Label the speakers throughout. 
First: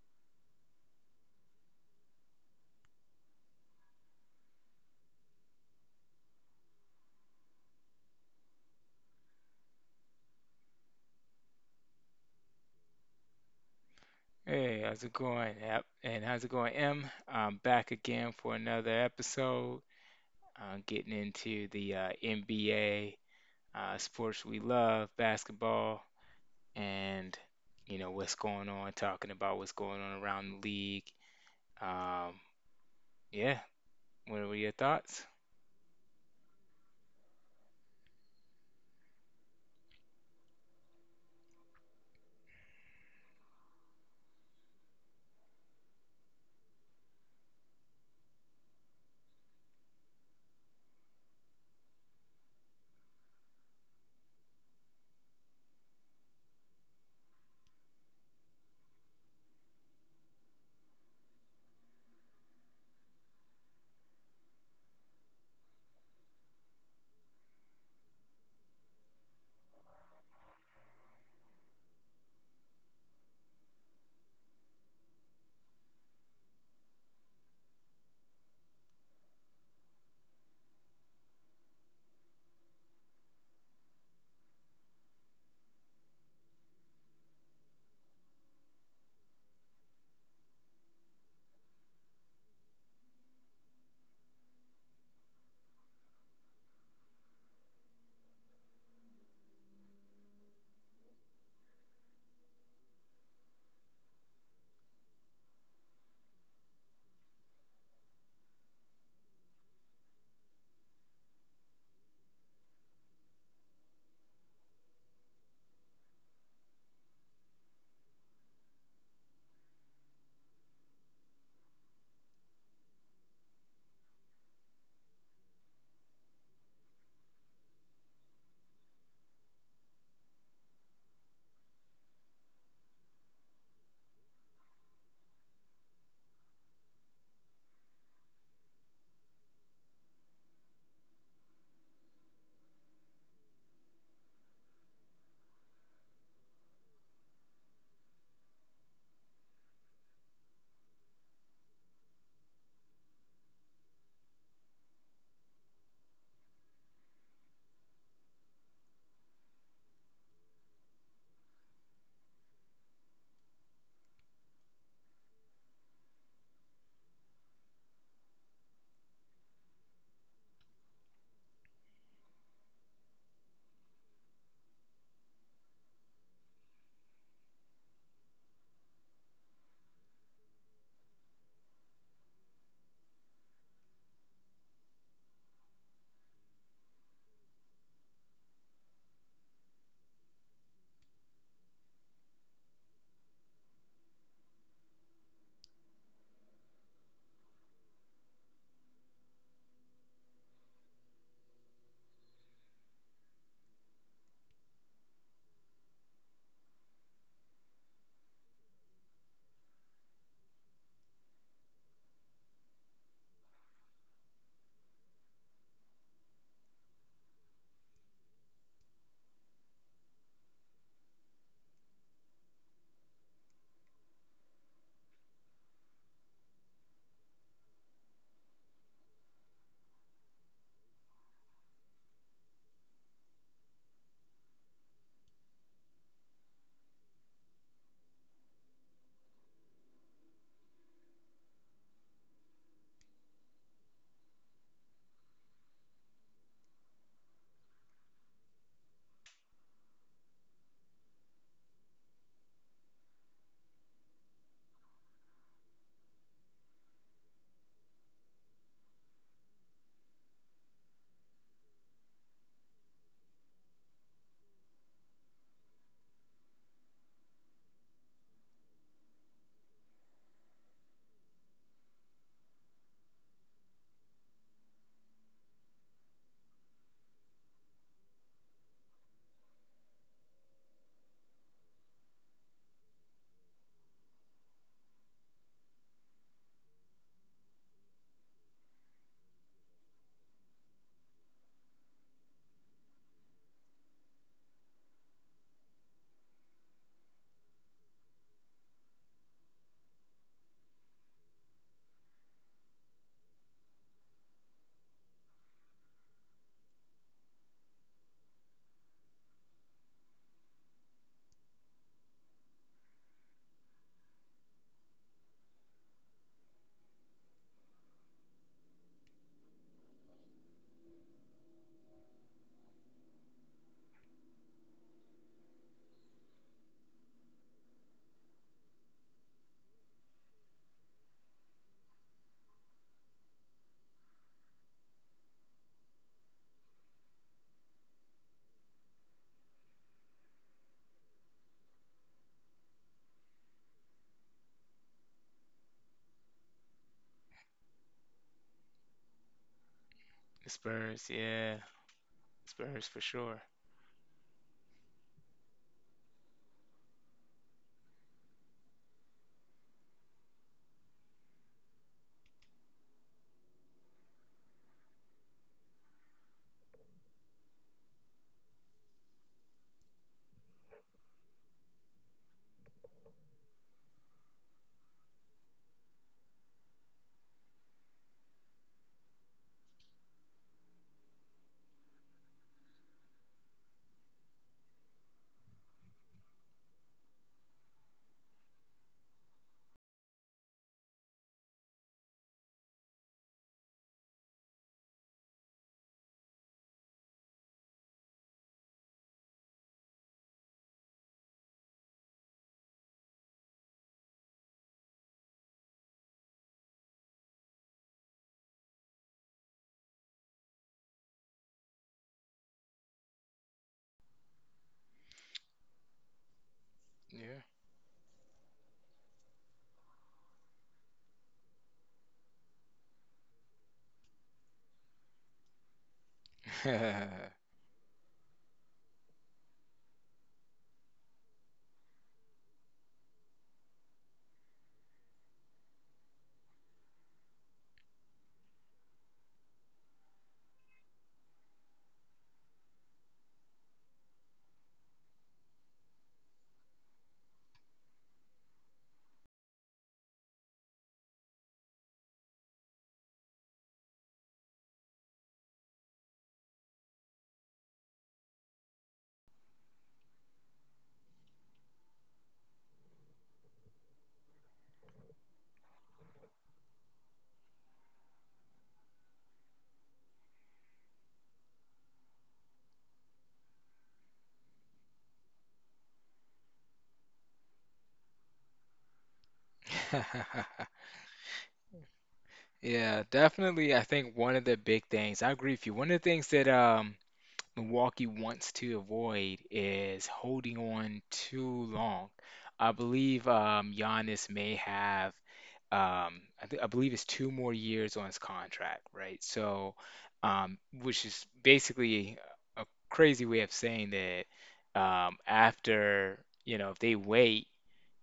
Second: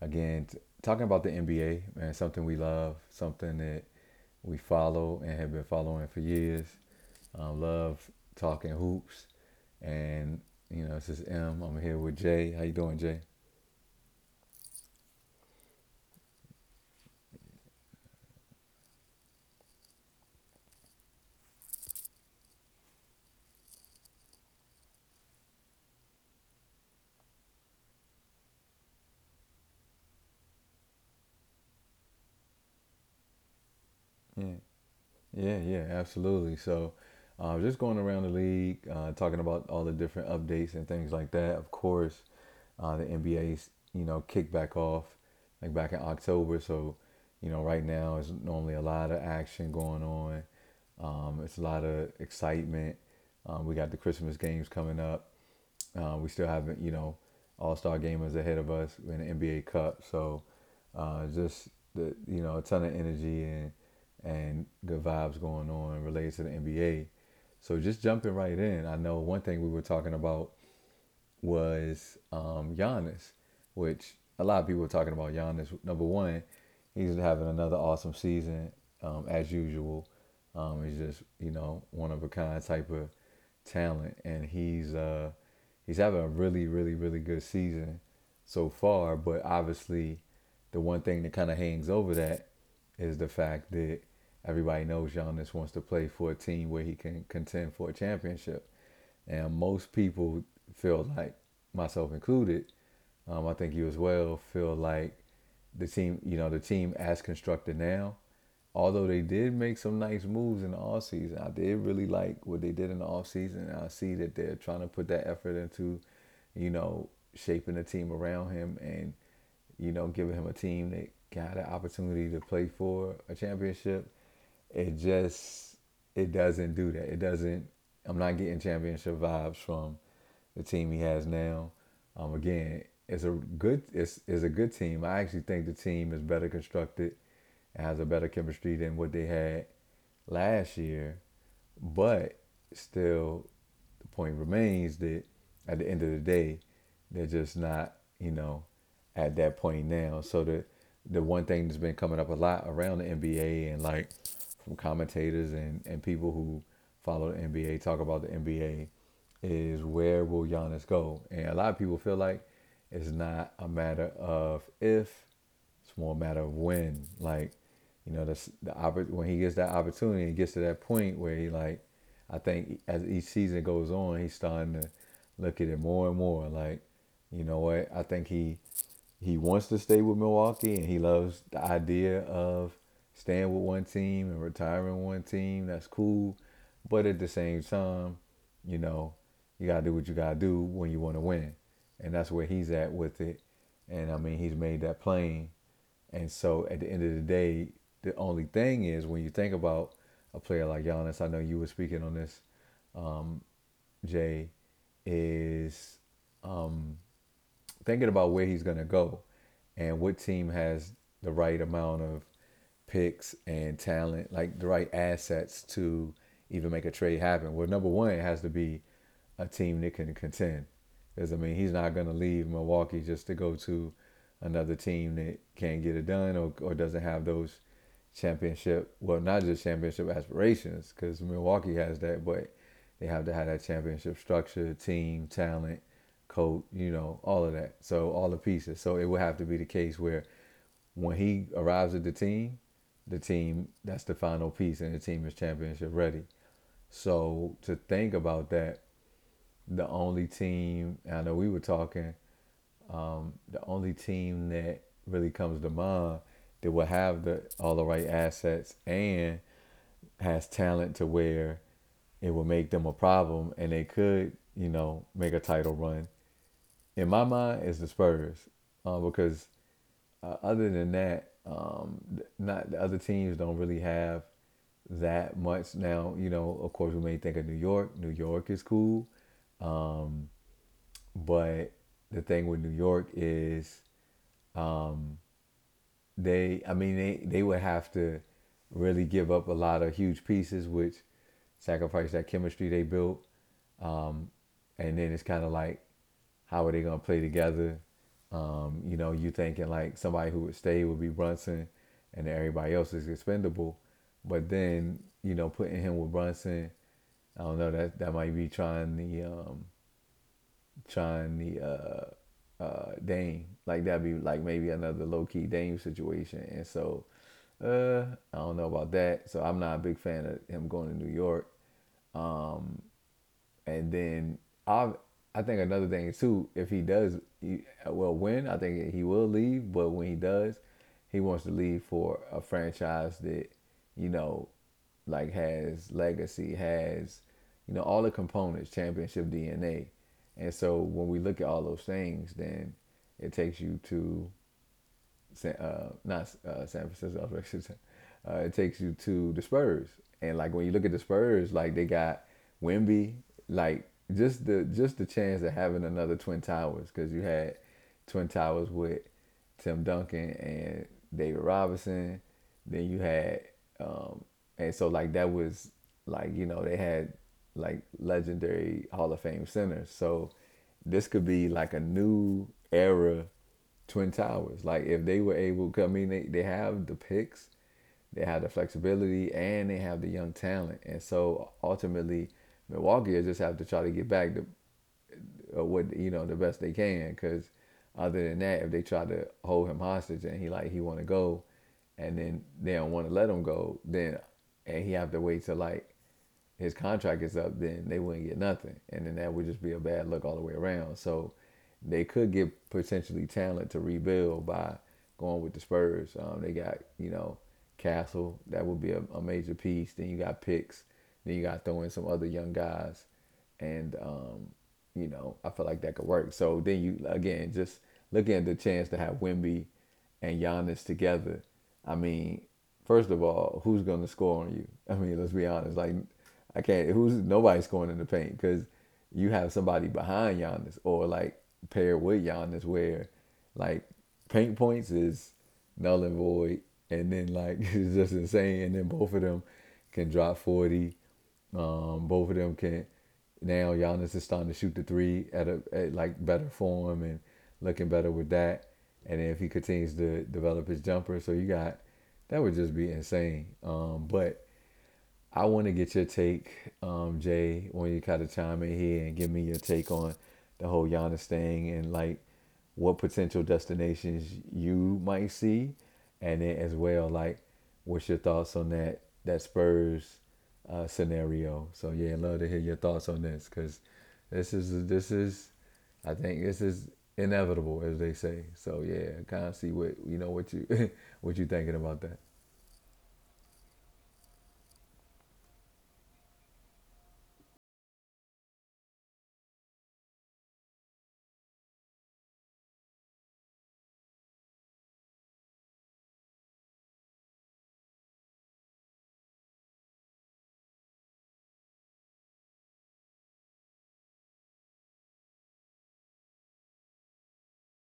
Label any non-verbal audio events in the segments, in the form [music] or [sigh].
Speaker 1: again, talking about the NBA, man, something we love, something that we follow and have been following for years. Love talking hoops. And, you know, this is M. I'm here with Jay. How you doing, Jay?
Speaker 2: Hey, how's it going? Yep, and how's it going, M? I'm back again for another episode. Getting into the NBA, sports we love, basketball, and you know what's going on. Talking about what's going on around the league. Um, yeah, what were
Speaker 1: Yeah.
Speaker 2: your thoughts?
Speaker 1: Yeah, yeah, absolutely. So, just going around the league, talking about all the different updates and things like that. Of course, the NBA's, you know, kicked back off like back in October. So, you know, right now is normally a lot of action going on. It's a lot of excitement. We got the Christmas games coming up. We still have, you know, All Star gamers ahead of us in the NBA Cup. So just the you know a ton of energy and good vibes going on related to the NBA. So just jumping right in, I know one thing we were talking about was Giannis, which a lot of people were talking about Giannis. Number one, he's having another awesome season as usual. He's just you know one of a kind type of talent, and he's having a really really really good season so far. But obviously, the one thing that kind of hangs over that is the fact that everybody knows Giannis wants to play for a team where he can contend for a championship. And most people feel like, myself included, I think you as well, feel like the team, you know, the team as constructed now, although they did make some nice moves in the offseason, I did really like what they did in the offseason. I see that they're trying to put that effort into, you know, shaping the team around him and, you know, giving him a team that got an opportunity to play for a championship. It just it doesn't do that. It doesn't. I'm not getting championship vibes from the team he has now. Again, it's a good it's a good team. I actually think the team is better constructed and has a better chemistry than what they had last year. But still, the point remains that at the end of the day, they're just not, you know, at that point now. So the one thing that's been coming up a lot around the NBA and like from commentators and, people who follow the NBA talk about the NBA is where will Giannis go? And a lot of people feel like it's not a matter of if, it's more a matter of when, like, you know, the when he gets that opportunity, he gets to that point where he like, I think as each season goes on, he's starting to look at it more and more. Like, you know what? I think he wants to stay with Milwaukee, and he loves the idea of staying with one team and retiring one team. That's cool, but at the same time, you know, you gotta do what you gotta do when you want to win, and that's where he's at with it. And I mean, he's made that plain. And so at the end of the day, the only thing is when you think about a player like Giannis, I know you were speaking on this, Jay, is um, thinking about where he's going to go and what team has the right amount of picks and talent, like the right assets to even make a trade happen. Well, number one, it has to be a team that can contend. Because, I mean, he's not going to leave Milwaukee just to go to another team that can't get it done, or doesn't have those championship, well, not just championship aspirations, because Milwaukee has that, but they have to have that championship structure, team, talent, coat, you know, all of that. So all the pieces. So it would have to be the case where when he arrives at the team that's the final piece and the team is championship ready. So to think about that, the only team I know we were talking, the only team that really comes to mind that will have the all the right assets and has talent to where it will make them a problem and they could, you know, make a title run in my mind, it's the Spurs because other than that, not the other teams don't really have that much. Now, you know, of course, we may think of New York. New York is cool, but the thing with New York is they. I mean, they would have to really give up a lot of huge pieces, which sacrifice that chemistry they built. Um, and then it's kind of like how are they gonna play together? You know, you thinking like somebody who would stay would be Brunson, and everybody else is expendable, but then you know putting him with Brunson, I don't know that that might be trying the Dame, like that'd be like maybe another low key Dame situation, and so uh, I don't know about that. So I'm not a big fan of him going to New York. And then I I think another thing too, if he does, well, when I think he will leave, but when he does, he wants to leave for a franchise that you know, like has legacy, has you know all the components, championship DNA. And so when we look at all those things, then it takes you to not San Francisco. [laughs] It takes you to the Spurs,
Speaker 2: The
Speaker 1: and like when you look at
Speaker 2: Spurs,
Speaker 1: the
Speaker 2: yeah,
Speaker 1: Spurs, like they got
Speaker 2: Spurs for
Speaker 1: Wimby,
Speaker 2: sure.
Speaker 1: like just the chance of having another Twin Towers because you had Twin Towers with Tim Duncan and David Robinson. Then you had, um, and so like that was like you know they had like legendary Hall of Fame centers. So this could be like a new era Twin Towers. Like if they were able, I mean, they have the picks, they have the flexibility, and they have the young talent. And so ultimately, Milwaukee will just have to try to get back to what you know the best they can. Because other than that, if they try to hold him hostage and he want to go, and then they don't want to let him go, then and he have to wait till like his contract is up, then they wouldn't get nothing, and then that would just be a bad look all the way around. So they could get potentially talent to rebuild by going with the Spurs. They got you know Castle that would be a major piece. Then you got picks. Then you got to throw in some other young guys, and you know I feel like that could work. So then you
Speaker 2: Yeah.
Speaker 1: again just looking at the chance to have Wimby and Giannis together. I mean, first of all, who's going to score on you? [laughs] I mean, let's be honest. Like I can't. Who's
Speaker 2: [laughs]
Speaker 1: nobody's scoring in the paint because you have somebody behind Giannis or like paired with Giannis where like paint points is null and void, and then like [laughs] it's just insane. And then both of them can drop 40. Both of them can now. Giannis is starting to shoot the three at a at like better form and looking better with that. And then if he continues to develop his jumper, so you got that would just be insane. But I want to get your take, Jay, when you kind of chime in here and give me your take on the whole Giannis thing and like what potential destinations you might see, and then as well like what's your thoughts on that Spurs scenario. So yeah, love to hear your thoughts on this because this is I think this is inevitable as they say. So yeah, kind of see what you know what you [laughs] what you thinking about that.
Speaker 2: Yeah, definitely. I think one of the big things, I agree with you. One of the things that Milwaukee wants to avoid is holding on too long. I believe Giannis may have, I believe it's two more years on his contract, right? So, which is basically a crazy way of saying that after, you know, if they wait,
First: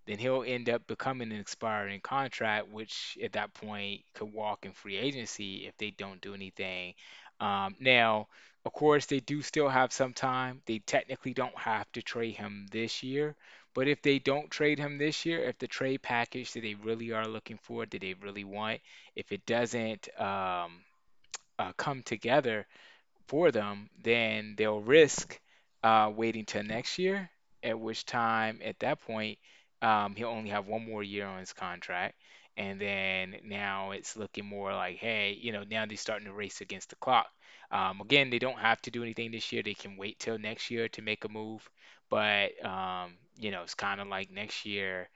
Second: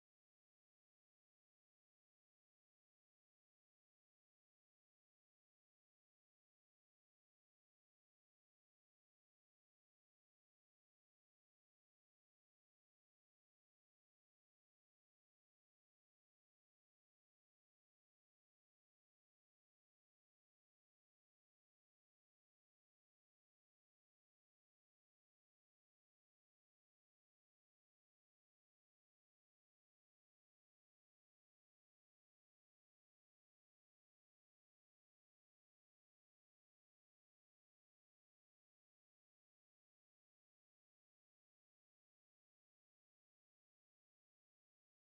Speaker 2: then he'll end up becoming an expiring contract, which at that point could walk in free agency if they don't do anything. Now, of course, they do still have some time. They technically don't have to trade him this year. But if they don't trade him this year, if the trade package that they really are looking for, that they really want, if it doesn't come together, for them, then they'll risk waiting till next year, at which time, at that point, he'll only have one more year on his contract. And then now it's looking more like, hey, you know, now they're starting to race against the clock. Again, they don't have to do anything this year. They can wait till next year to make a move. But, you know, it's kind of like next year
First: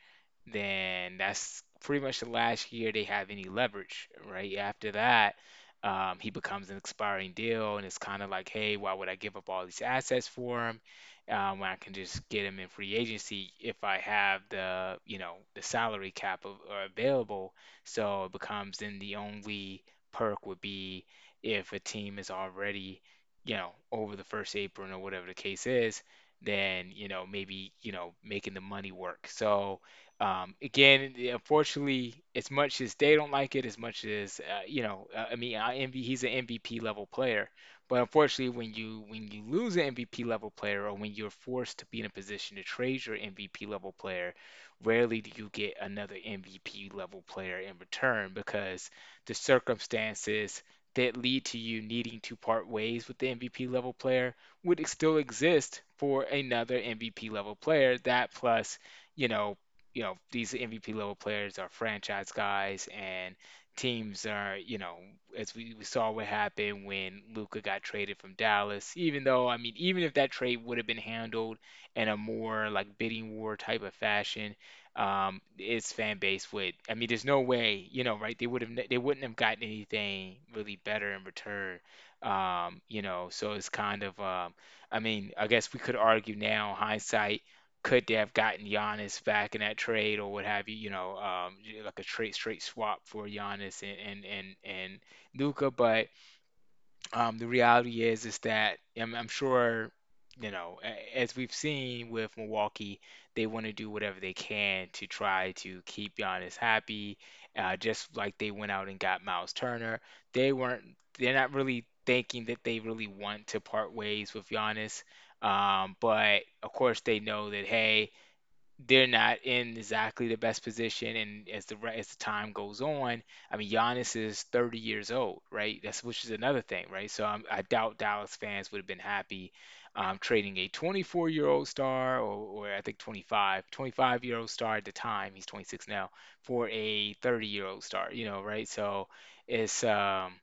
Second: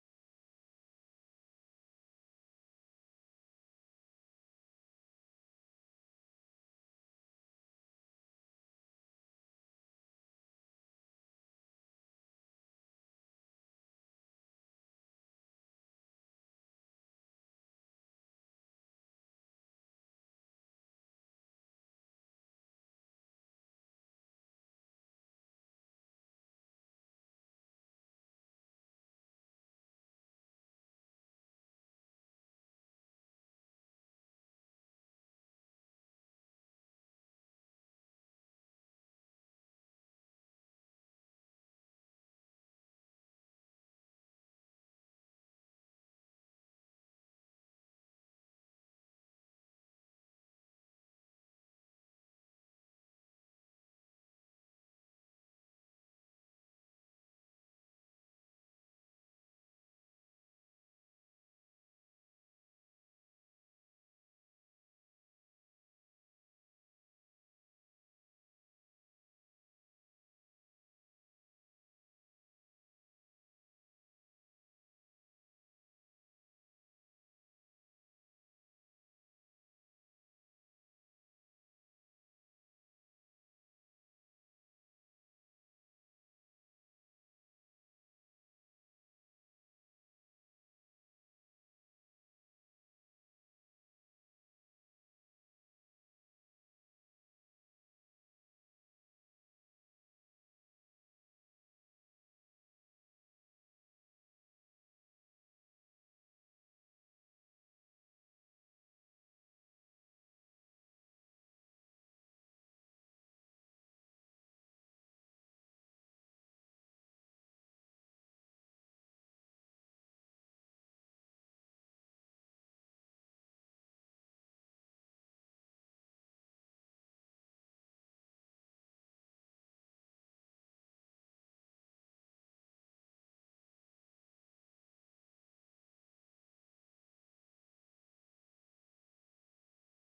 Speaker 2: then that's pretty much the last year they have any leverage, right? After that, he becomes an expiring deal, and it's kind of like, hey, why would I give up all these assets for him when I can just get him in free agency if I have the, you know, the salary cap of, or available? So it becomes then the only perk would be if a team is already, you know, over the first apron or whatever the case is, then, you know, maybe, you know, making the money work. So again, unfortunately, as much as they don't like it, as much as you know, I mean, I envy he's an MVP level player, but unfortunately, when you lose an MVP level player, or when you're forced to be in a position to trade your MVP level player, rarely do you get another MVP level player in return because the circumstances that lead to you needing to part ways with the MVP level player would still exist for another MVP level player. That plus you know you know, these MVP level players are franchise guys and teams are, you know, as we saw what happened when Luca got traded from Dallas, even though, I mean, even if that trade would have been handled in a more like bidding war type of fashion, its fan base would, I mean, there's no way, you know, right? They would have, they wouldn't have gotten anything really better in return. You know, so it's kind of, I mean, I guess we could argue now, hindsight could they have gotten Giannis back in that trade or what have you, you know, like a trade straight swap for Giannis and Luka. But the reality is that I'm sure, you know, as we've seen with Milwaukee, they want to do whatever they can to try to keep Giannis happy. Just like they went out and got Miles Turner, they weren't. They're not really thinking that they really want to part ways with Giannis. But of course, they know that hey, they're not in exactly the best position. And as the as the time goes on, I mean, Giannis is 30 years old, right? That's which is another thing, right? So I doubt Dallas fans would have been happy trading a 24-year-old star, or I think 25-year-old star at the time. He's 26 now for a 30-year-old star, you know, right? So it's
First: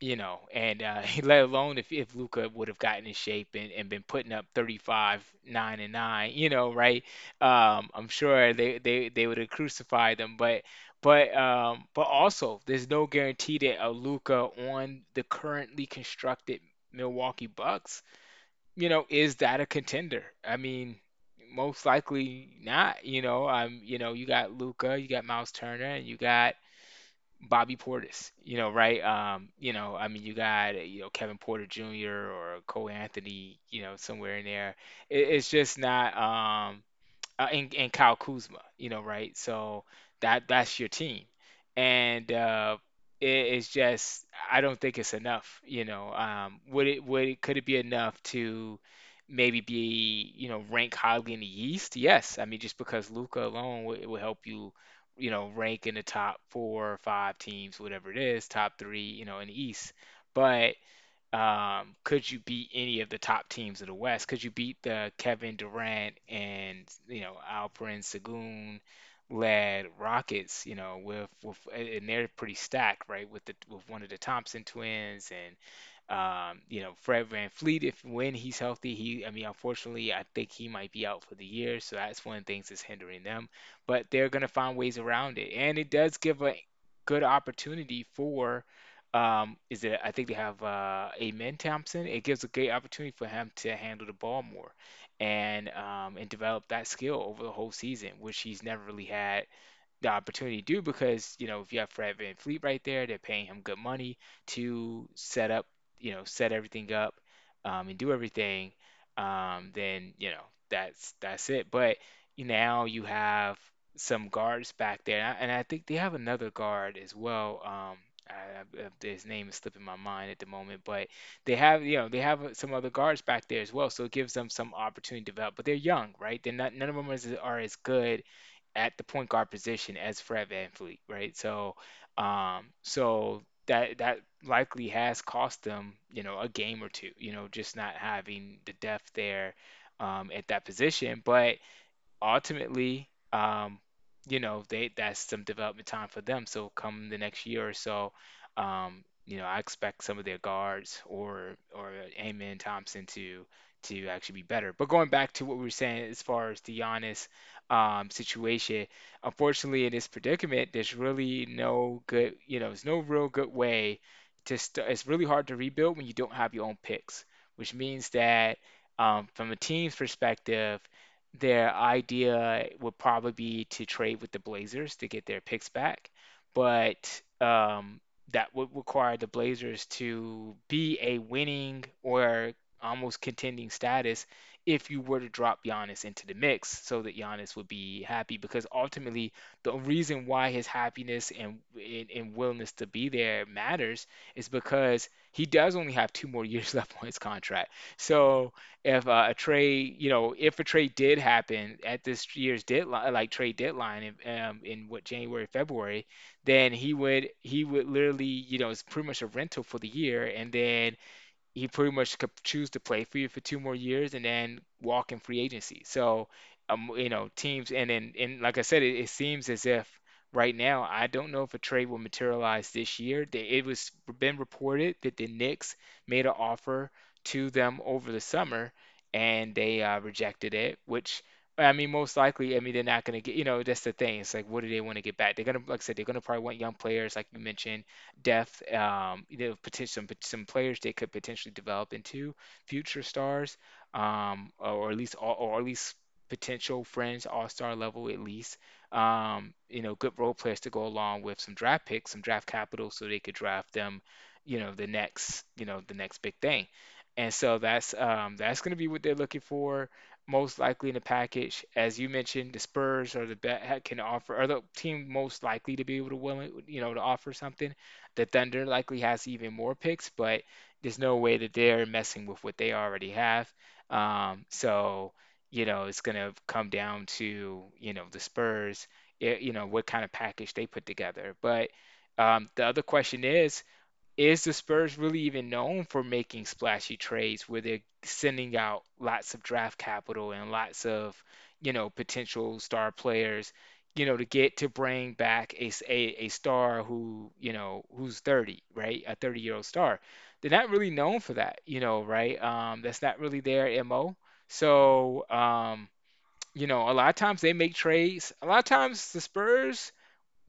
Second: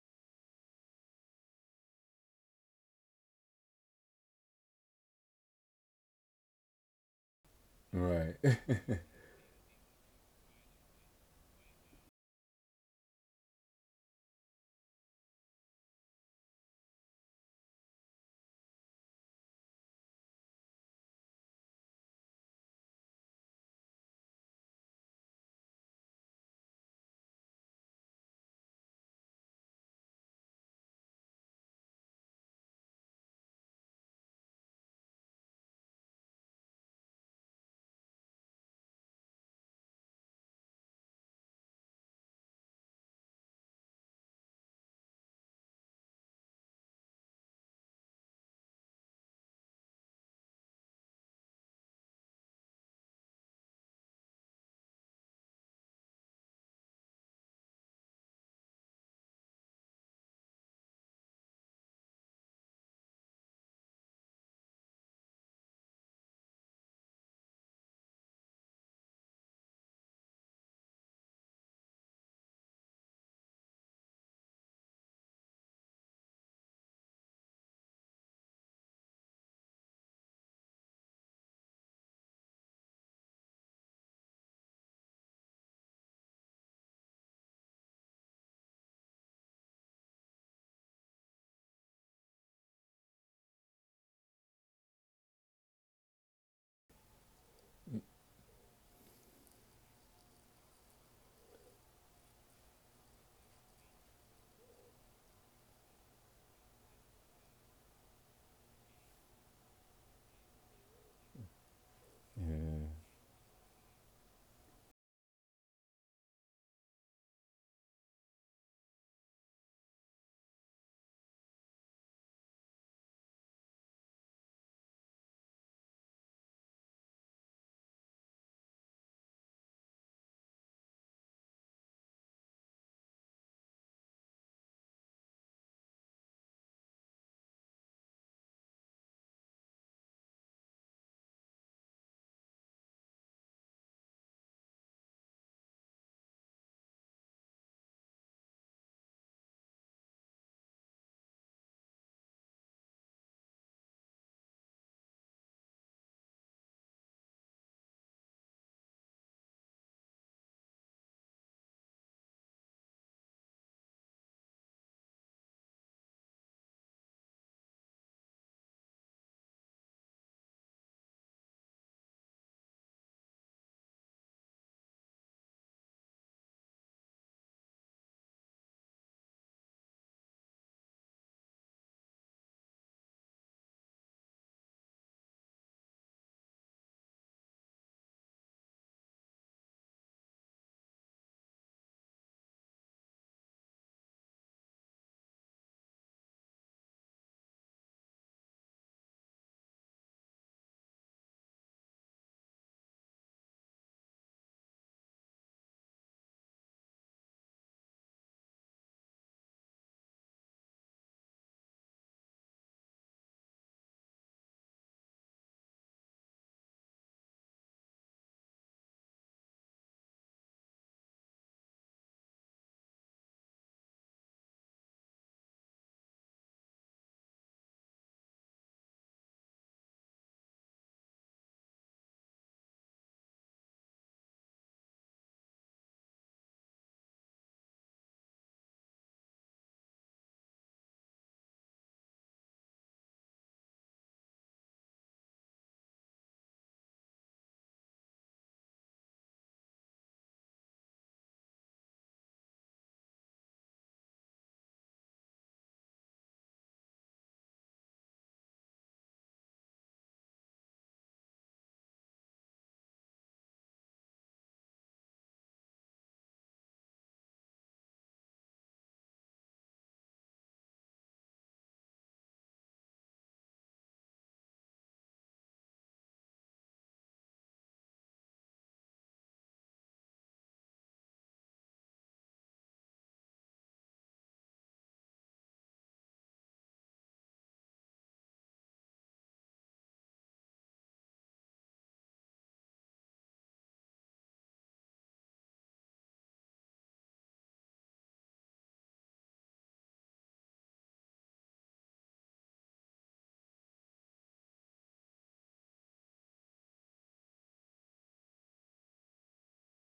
Speaker 2: you know, and [laughs] let alone if Luca would have gotten in shape and been putting up 35, 9 and 9, you know, right? I'm
Speaker 1: Right,
Speaker 2: sure
Speaker 1: [laughs]
Speaker 2: they would have crucified them, but also there's no guarantee that a Luca on the currently constructed Milwaukee Bucks, you know, is that a contender? I mean, most likely not. You know, you know, you got Luca, you got Miles Turner, and you got Bobby Portis, you know, right? You know, I mean, you got, you know, Kevin Porter Jr. or Cole Anthony, you know, somewhere in there. It's just not. And Kyle Kuzma, you know, right? So that that's your team, and it's just I don't think it's enough, you know. Would it could it be enough to maybe be you know rank highly in the East? Yes, I mean just because Luca alone will help you, you know, rank in the top four or five teams, whatever it is, top three, you know, in the East, but could you beat any of the top teams of the West? Could you beat the Kevin Durant and you know Alperen Sengun led Rockets? You know with and they're pretty stacked, right? With the with one of the Thompson twins and you know, Fred Van Fleet, if when he's healthy, he I mean, unfortunately, I think he might be out for the year, so that's one of the things that's hindering them. But they're gonna find ways around it. And it does give a good opportunity for is it I think they have Amen Thompson. It gives a great opportunity for him to handle the ball more and develop that skill over the whole season, which he's never really had the opportunity to do because, you know, if you have Fred Van Fleet right there, they're paying him good money to set up, you know, set everything up and do everything, then, you know, that's it. But now you have some guards back there, and and I think they have another guard as well. I, I, his name is slipping my mind at the moment, but they have you know they have some other guards back there as well, so it gives them some opportunity to develop. But they're young, right? They're not none of them is, are as good at the point guard position as Fred VanVleet, right? So, so that that likely has cost them, you know, a game or two, you know, just not having the depth there at that position. But ultimately, you know, they that's some development time for them. So come the next year or so, you know, I expect some of their guards or Amen Thompson to actually be better. But going back to what we were saying as far as the Giannis situation, unfortunately, in this predicament, there's really no good, you know, there's no real good way to start. It's really hard to rebuild when you don't have your own picks, which means that from a team's perspective their idea would probably be to trade with the Blazers to get their picks back, but that would require the Blazers to be a winning or almost contending status if you were to drop Giannis into the mix so that Giannis would be happy because ultimately the reason why his happiness and willingness to be there matters is because he does only have two more [laughs] years left on his contract. So if a trade, you know, if a trade did happen at this year's deadline, like trade deadline, in what January, February, then he would literally, you know, it's pretty much a rental for the year, and then he pretty much could choose to play for you for two more years and then walk in free agency. So, you know, teams and then and like I said, it seems as if right now I don't know if a trade will materialize this year. They, it was been reported that the Knicks made an offer to them over the summer and they rejected it, which. I mean, most likely, I mean, they're not going to get, you know, that's the thing. It's like, what do they want to get back? They're going to, like I said, they're going to probably want young players, like you mentioned depth, some players they could potentially develop into future stars, or, at least potential friends, all-star level at least. Good role players to go along with some draft picks, some draft capital, so they could draft them, the next big thing. And so that's going to be what they're looking for most likely in the package. As you mentioned, the Spurs are the bet can offer are the team most likely to be able to willing, to offer something. The Thunder likely has even more picks, but there's no way that they're messing with what they already have. So, it's going to come down to, the Spurs, what kind of package they put together. But the other question is the Spurs really even known for making splashy trades where they're sending out lots of draft capital and lots of, potential star players, to get to bring back a star who, who's 30, right? A 30-year-old star. They're not really known for that, right? That's not really their MO. So, a lot of times they make trades. A lot of times the Spurs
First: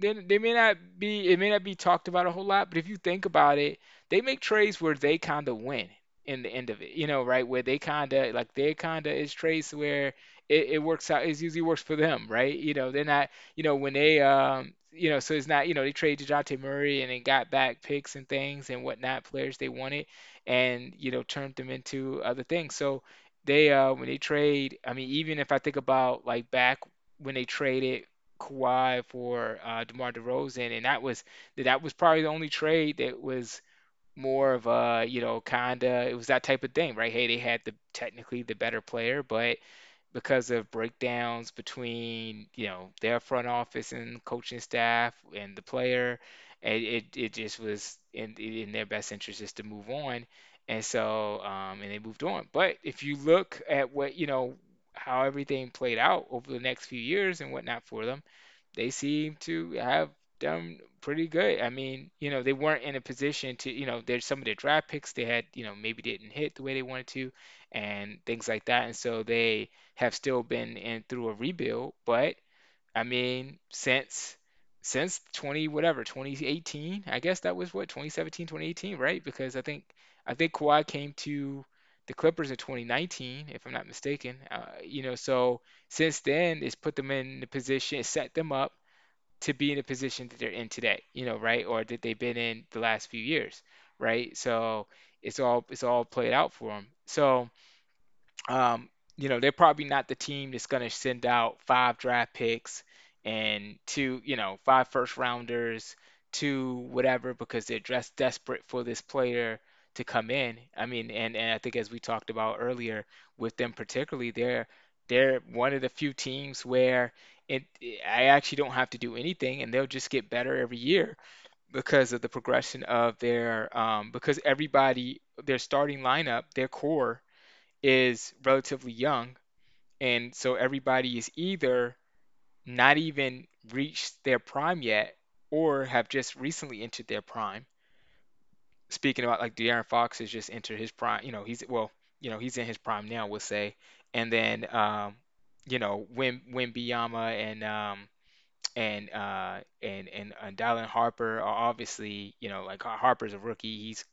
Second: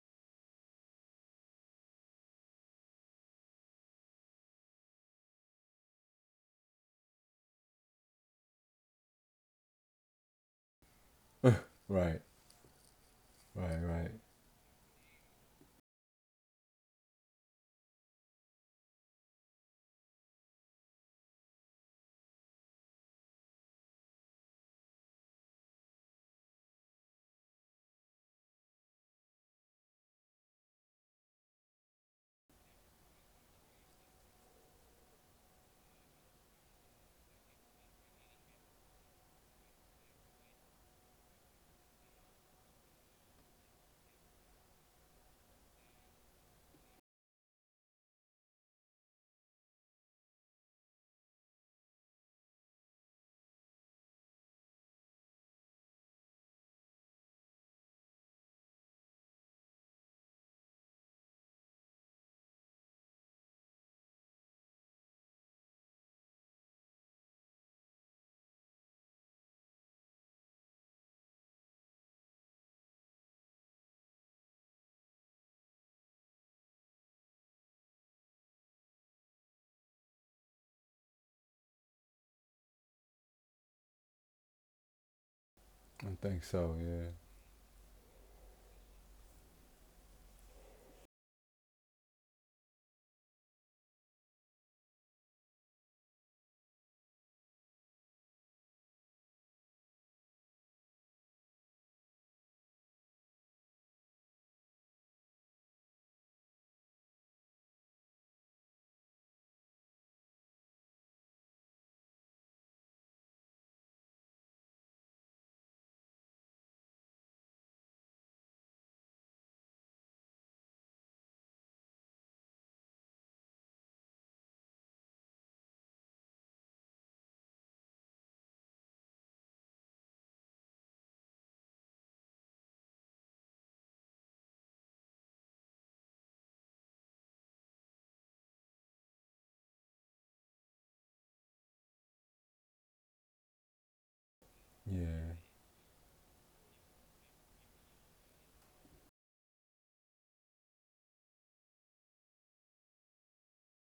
Speaker 2: they may not be it may not be talked about a whole lot, but if you think about it, they make trades where they kind of win in the end of it, right? Where they kind of like they kind of is trades where it works out. It usually works for
Speaker 1: right,
Speaker 2: them, right? They're not,
Speaker 1: right,
Speaker 2: when
Speaker 1: right.
Speaker 2: they, so it's not, they traded Dejounte Murray and then got back picks and things and whatnot, players they wanted, and turned them into other things. So they, when they trade, I mean, even if I think about like back when they traded Kawhi for DeMar DeRozan, and that was probably the only trade that was more of a, kinda, it was that type of thing, right? Hey, they had the technically the better player, but because of breakdowns between, their front office and coaching staff and the player, it just was in their best interest just to move on. And they moved on. But if you look at what, how everything played out over the next few years and whatnot for them, they seem to have done pretty good. I mean, they weren't in a position to, there's some of their draft picks they had, maybe didn't hit the way they wanted to, and things like that. And so they have still been in through a rebuild. But I mean, since 20 whatever 2018, I guess. That was what, 2017, 2018, right? Because I think Kawhi came to the Clippers in 2019 if I'm not mistaken, so since
Speaker 1: I
Speaker 2: then
Speaker 1: think
Speaker 2: it's
Speaker 1: so.
Speaker 2: put them
Speaker 1: Yeah.
Speaker 2: in the position, it set them up to be in a position that they're in today, right? Or that they've been in the last few years, right? So it's all played out for them. So um, they're probably not the team that's going to send out five draft picks and two, five first rounders, two whatever, because they're just desperate for this player to come in. I mean, and I think, as we talked about earlier with them particularly, they're one of the few teams where, it, I actually don't have to do anything and they'll just get better every year because of the progression of their, because everybody, their starting lineup, their core is relatively young. And so everybody is either not even reached their prime yet or have just recently entered their prime. Speaking about like De'Aaron Fox has just entered his prime, he's, well, he's in his prime now, we'll say. And then
Speaker 1: Yeah.
Speaker 2: Wimbyama and and Dylan Harper are obviously, like, Harper's a rookie. He's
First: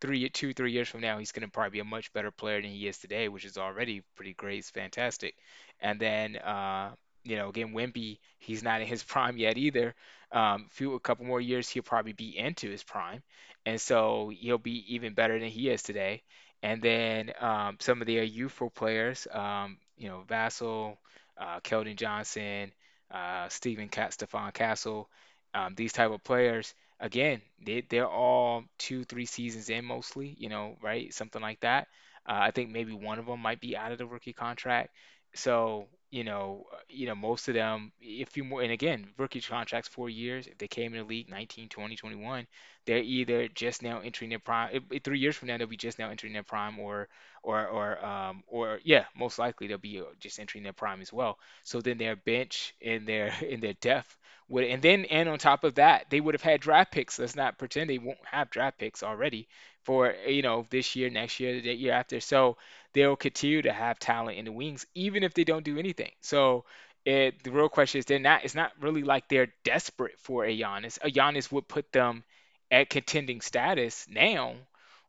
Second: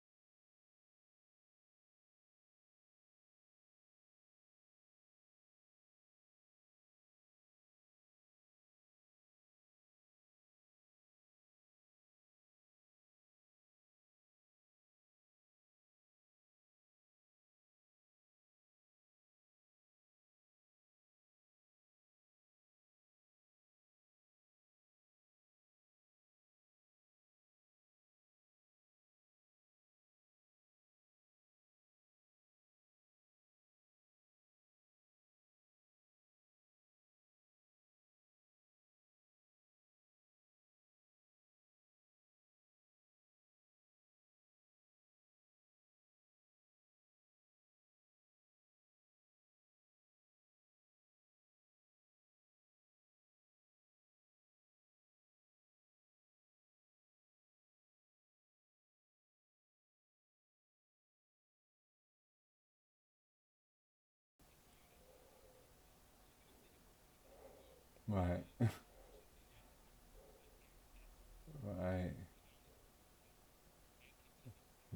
Speaker 2: three two, 3 years from now, he's gonna probably be a much better player than he is today, which is already pretty great, it's fantastic. And then again, Wimby, he's not in his [laughs] prime yet either. Few A couple more years, he'll probably be into his prime. And so he'll be even better than he is today. And then some of the youthful players, Vassell, Keldon Johnson, Stephon Castle, these type of players. Again, they're all 2, 3 seasons in mostly, right? Something like that. I think maybe one of them might be out of the rookie contract. So, most of them, if you more, and again, rookie contracts 4 years. If they came in the league 19, 20, 21, they're either just now entering their prime. 3 years from now, they'll be just now entering their prime, or yeah, most likely they'll be just entering their prime as well. So then their bench and their [laughs] and their depth would, and then, and on top of that, they would have had draft picks. Let's not pretend they won't have draft picks already for, this year, next year, the year after. So they'll continue to have talent in the wings, even if they don't do anything. So, the real question is, they're not it's not
Speaker 1: Right.
Speaker 2: really like they're desperate for a Giannis. A Giannis would put them
Speaker 1: Right.
Speaker 2: at contending status now,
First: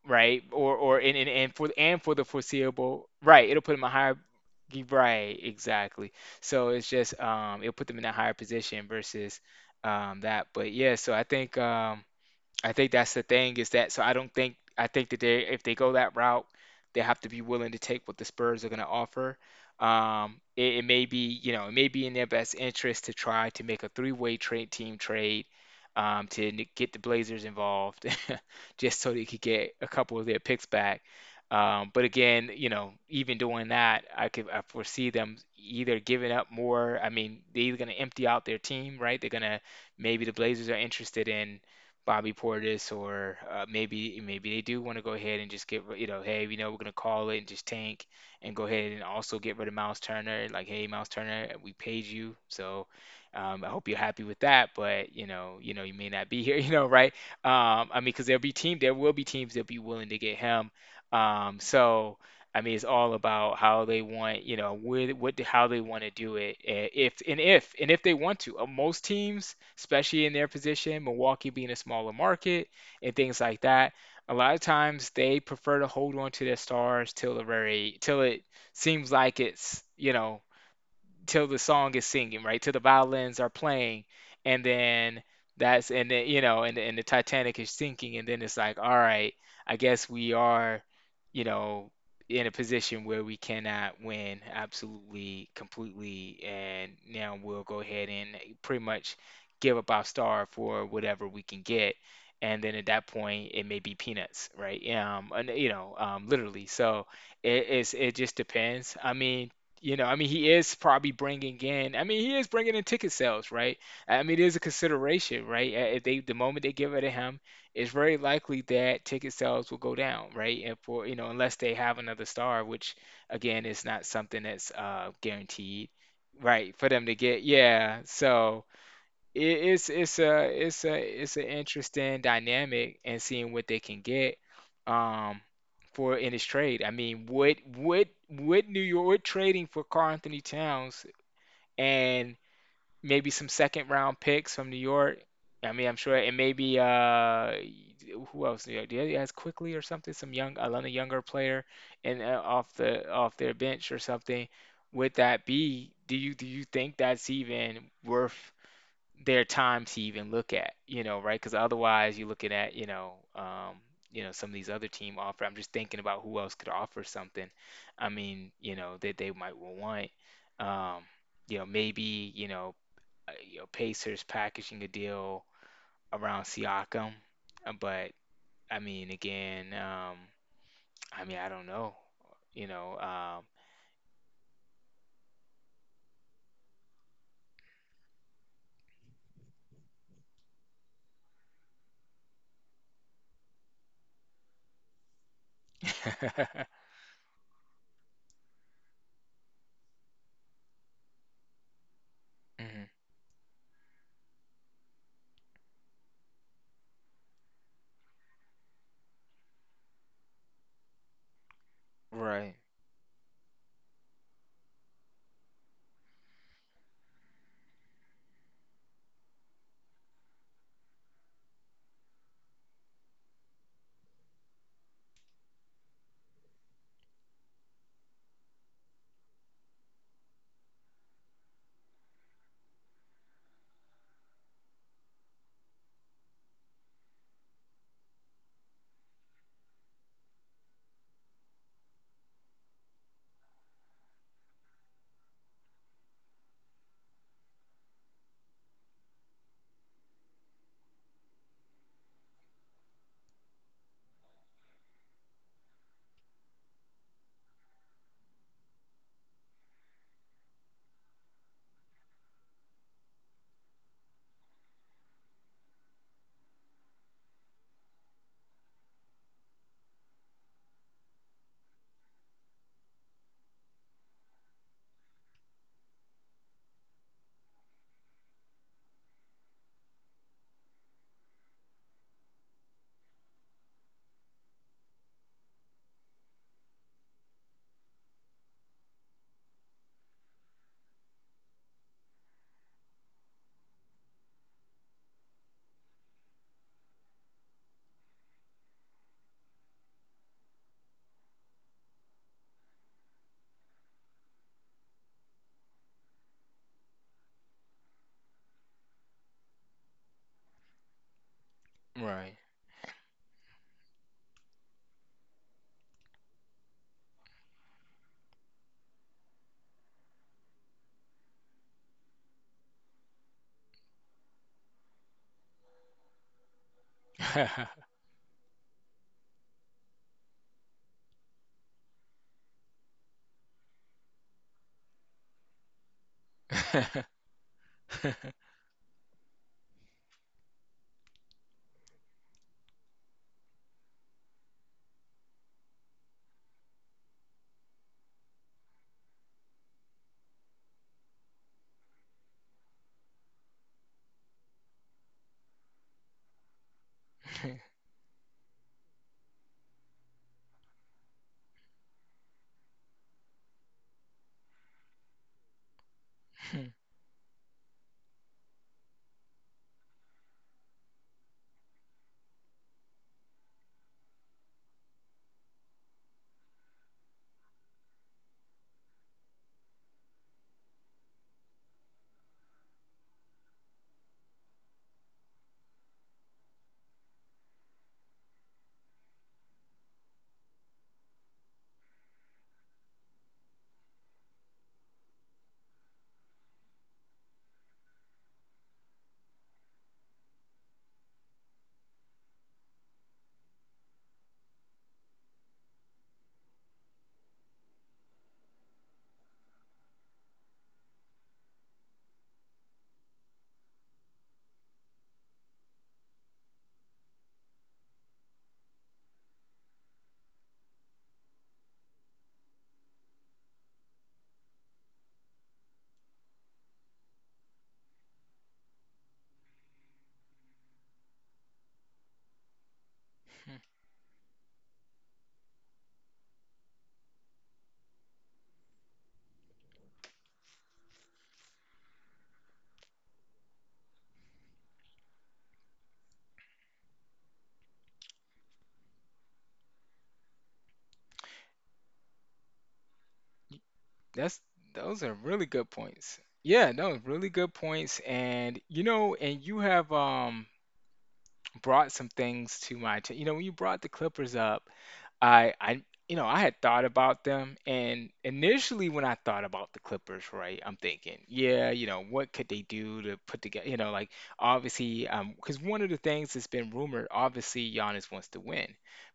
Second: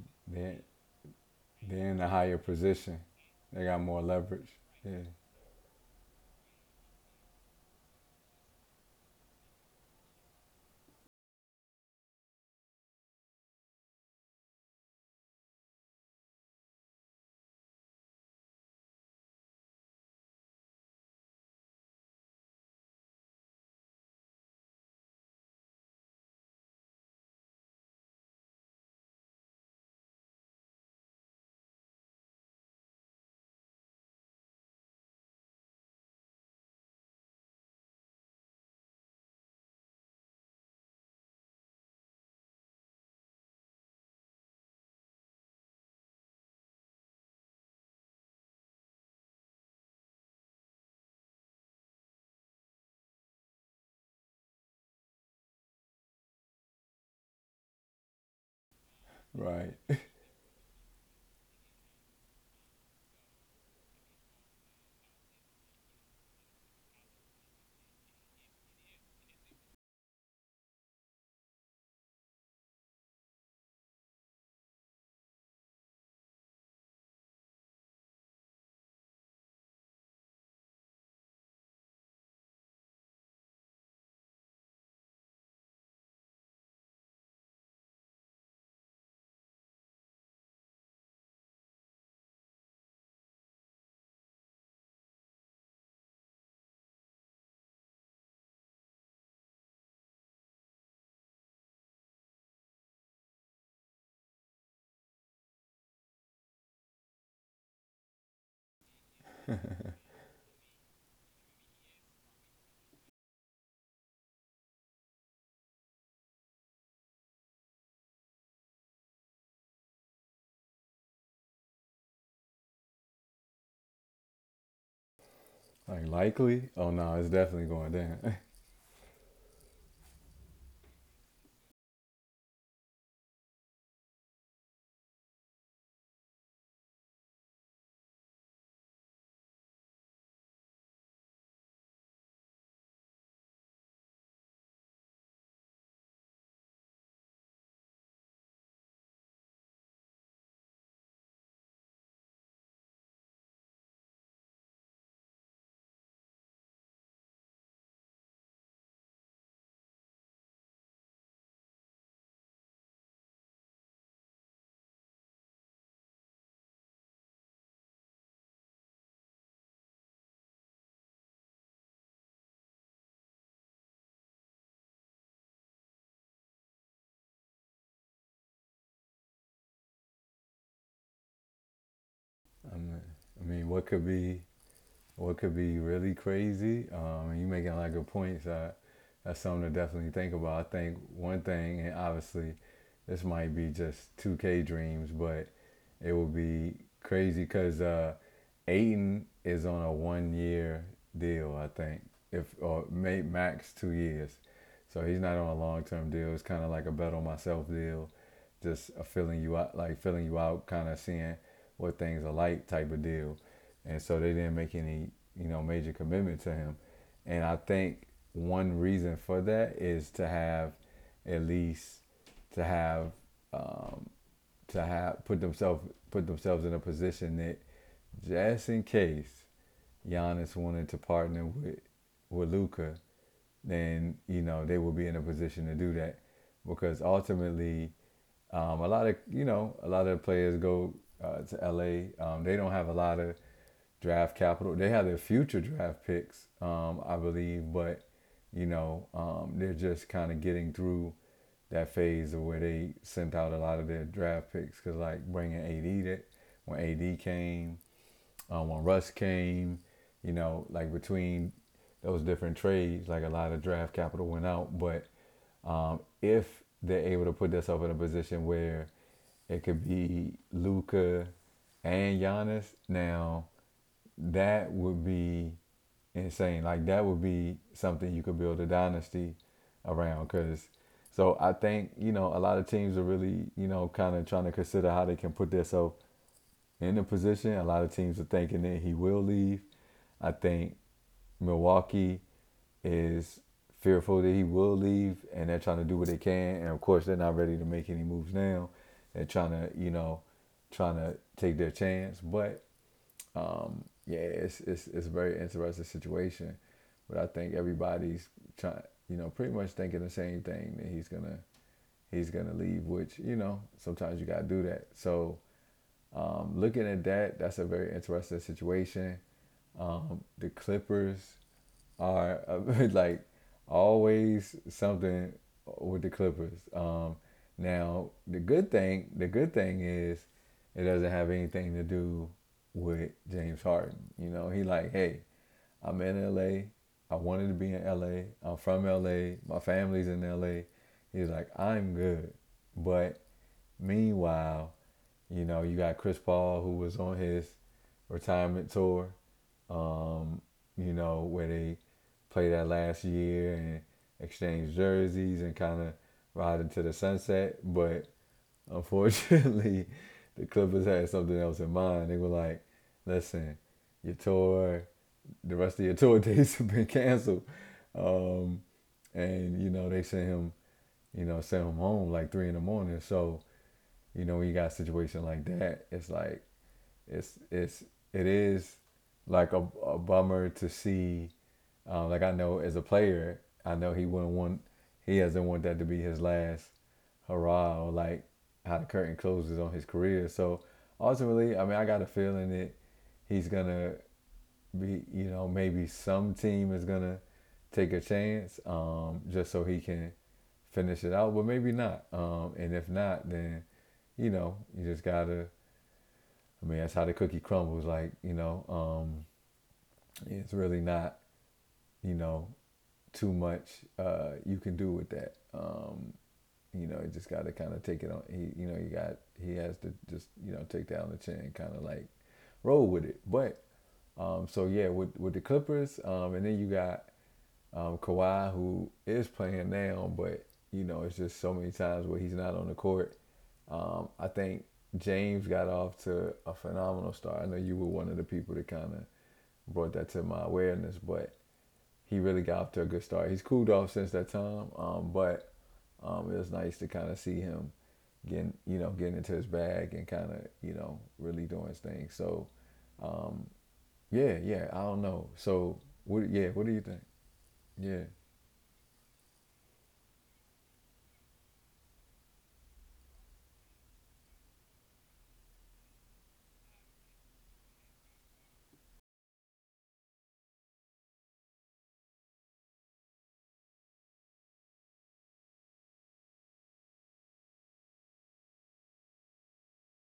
Speaker 2: right?
Speaker 1: They,
Speaker 2: Or
Speaker 1: they're in
Speaker 2: and
Speaker 1: a
Speaker 2: for the
Speaker 1: higher position.
Speaker 2: foreseeable, right, it'll
Speaker 1: They
Speaker 2: put
Speaker 1: got
Speaker 2: them a
Speaker 1: more
Speaker 2: higher,
Speaker 1: leverage. Yeah.
Speaker 2: right, exactly. So it's just, it'll put them in a higher position versus, that. But yeah, so I think, that's the thing, is that so I don't think, I think that, they if they go that route, they have to be willing to take what the Spurs are going to offer. It, it may be you know it may be in their best interest to try to make a three-way trade team trade, get the Blazers involved [laughs] just so they could get a couple of their picks back. But again, even doing that, I foresee them either giving up more. I mean, they're either going to empty out their team, right? They're going to Maybe the Blazers are interested in. Bobby Portis, or maybe they do want to go ahead and just get ri- you know, hey, we know we're gonna call it and just tank and go ahead and also get rid of Miles Turner. Like, hey, Miles Turner, we paid you, so, I hope you're happy with that. But you may not be here, [laughs] right? I mean, because there will be teams that'll be
Speaker 1: Right.
Speaker 2: willing to get him. So. I mean, it's all about how they want, where, what, how they want to do it, if and if they want to. Most teams, especially in their position, Milwaukee being a smaller market and things like that. A lot of times they prefer to hold on to their stars till the very till it seems like it's, till the song is singing, right? Till the violins are playing, and then, that's and then, and the Titanic is sinking, and then it's like, all right, I guess we are, you know, in a position where we cannot win absolutely, completely, and now we'll go ahead and pretty much give up our star for whatever we can get. And then at that point, it may be peanuts, right? And, literally. So, it just depends. I mean, he is probably bringing in. I mean, he is bringing in ticket sales, right? I mean, it is a consideration, right? If the moment they give it to him, it's very likely that ticket sales will go down, right? And for you know, Unless they have another star, which again is not something that's, guaranteed,
Speaker 1: Like
Speaker 2: right? For
Speaker 1: likely?
Speaker 2: them
Speaker 1: Oh
Speaker 2: to
Speaker 1: no,
Speaker 2: get,
Speaker 1: it's definitely
Speaker 2: yeah.
Speaker 1: going down.
Speaker 2: So,
Speaker 1: [laughs]
Speaker 2: it, it's a it's a it's an interesting dynamic and seeing what they can get, um for, in this trade. I mean, would New York, would trading for Carl Anthony Towns and maybe some second round picks from New York? I mean, I'm sure, and maybe, who else? New York? Did has quickly or something? Some young another younger player and, off the off their bench or something. Would that be? Do you think that's even worth their time to even look at, right? Because otherwise, you're looking at, some of these other team offer. I'm just thinking about who else could offer something. I mean, you know, that they might want. Um, you know, maybe you know, Pacers packaging a deal around Siakam. But I mean, again, I mean, I don't know. You know,
Speaker 1: I mean,
Speaker 2: um,
Speaker 1: what could be or it could be really crazy. And you making like a point, so that's something to definitely think about. I think one thing, and obviously, this might be just 2K dreams, but it will
Speaker 2: [laughs]
Speaker 1: be crazy because Aiden is on a 1 year deal, I think, if
Speaker 2: mhm.
Speaker 1: or may, max 2 years. So he's not on a long term deal. It's kind of like a bet on myself deal, just a filling you out, like filling you out, kind of seeing what things are
Speaker 2: Right,
Speaker 1: like type of deal. And so they didn't make any, major commitment to him. And I think one reason for that is to have at least to have um, to have put themselves in a position that, just in case Giannis wanted to partner with Luca, then you know they will be in a position to do that. Because ultimately, a lot of a lot of players go to LA. They don't have a lot of draft capital. They have their future draft picks, I believe, but you know they're just kind of getting through that phase of where they sent out a lot of their draft picks, because like bringing AD, that when AD came, when Russ came, you know, like between those different trades, like a lot of draft capital went out. But if they're able to put themselves in a position where it could be Luca and Giannis, now that would be insane. Like that would be something you could build a dynasty around. Cause so I think you know a lot of teams are really you know kind of trying to consider how they can put themselves in the position. A lot of teams are thinking that he will leave. I think Milwaukee is fearful that he will leave, and they're trying to do what they can. And of course, they're not ready to make any moves now. They're trying to, you know, trying to take their chance. But yeah, it's a very interesting situation, but I think everybody's trying, you know, pretty much thinking the same thing, that he's gonna leave, which you know sometimes you gotta do that. So looking at that, that's a very interesting situation. The Clippers are [laughs] like always something with the Clippers. Now
Speaker 2: right.
Speaker 1: the good thing is, it doesn't have anything to do with James Harden. You know, he like, hey, I'm in LA. I wanted to be in LA. I'm from LA. My family's in LA. He's like, I'm good, but meanwhile, you know, you got Chris Paul, who was on his retirement tour, um, you know, where they played that last year and exchanged jerseys and kind of ride into the sunset. But unfortunately, [laughs] the Clippers had something else in mind. They were like, listen, your tour, the rest of your [laughs] tour dates have been canceled. Um, and, you know, they sent him, you know, sent him home like three in the morning. So, you know, when you got a situation like that, it's like it's it is like a bummer to see. Like I know as a player, I know he wouldn't want he doesn't want that to be his last hurrah, or like how the curtain closes on his career. So ultimately, I mean, I got a feeling that he's gonna be, you know, maybe some team is gonna take a chance, just so he can finish it out, but maybe not. And if not, then you know you just gotta. I mean, that's how the cookie crumbles. Like, you know, um, it's really not, you know, too much you can do with that. You know, you just got to kind of take it on. He, you know, you got, he has to just, you know, take that on the chin and kind of like roll with it. But so yeah, with the Clippers, and then you got Kawhi, who is playing now, but you know it's just so many times where he's not on the court. I think James got off to a phenomenal start. I know you were one of the people that kind of brought that to my awareness, but he really got off to a good start. He's cooled off since that time, but it was nice to kind of see him getting, you know, getting into his bag and kind of, you know, really doing his thing. So, um, yeah, yeah, I
Speaker 2: [laughs]
Speaker 1: don't
Speaker 2: That's,
Speaker 1: know. So,
Speaker 2: those are
Speaker 1: what,
Speaker 2: really
Speaker 1: yeah,
Speaker 2: good
Speaker 1: what do you think?
Speaker 2: points. Yeah, no,
Speaker 1: Yeah,
Speaker 2: really good points. And you know, and you have brought some things to my attention. You know, when you brought the Clippers up, I you know, I had thought about them, and initially when I thought about the Clippers, right, I'm thinking, yeah, you know, what could they do to put together, you know, like obviously because one of the things that's been rumored, obviously Giannis wants to win.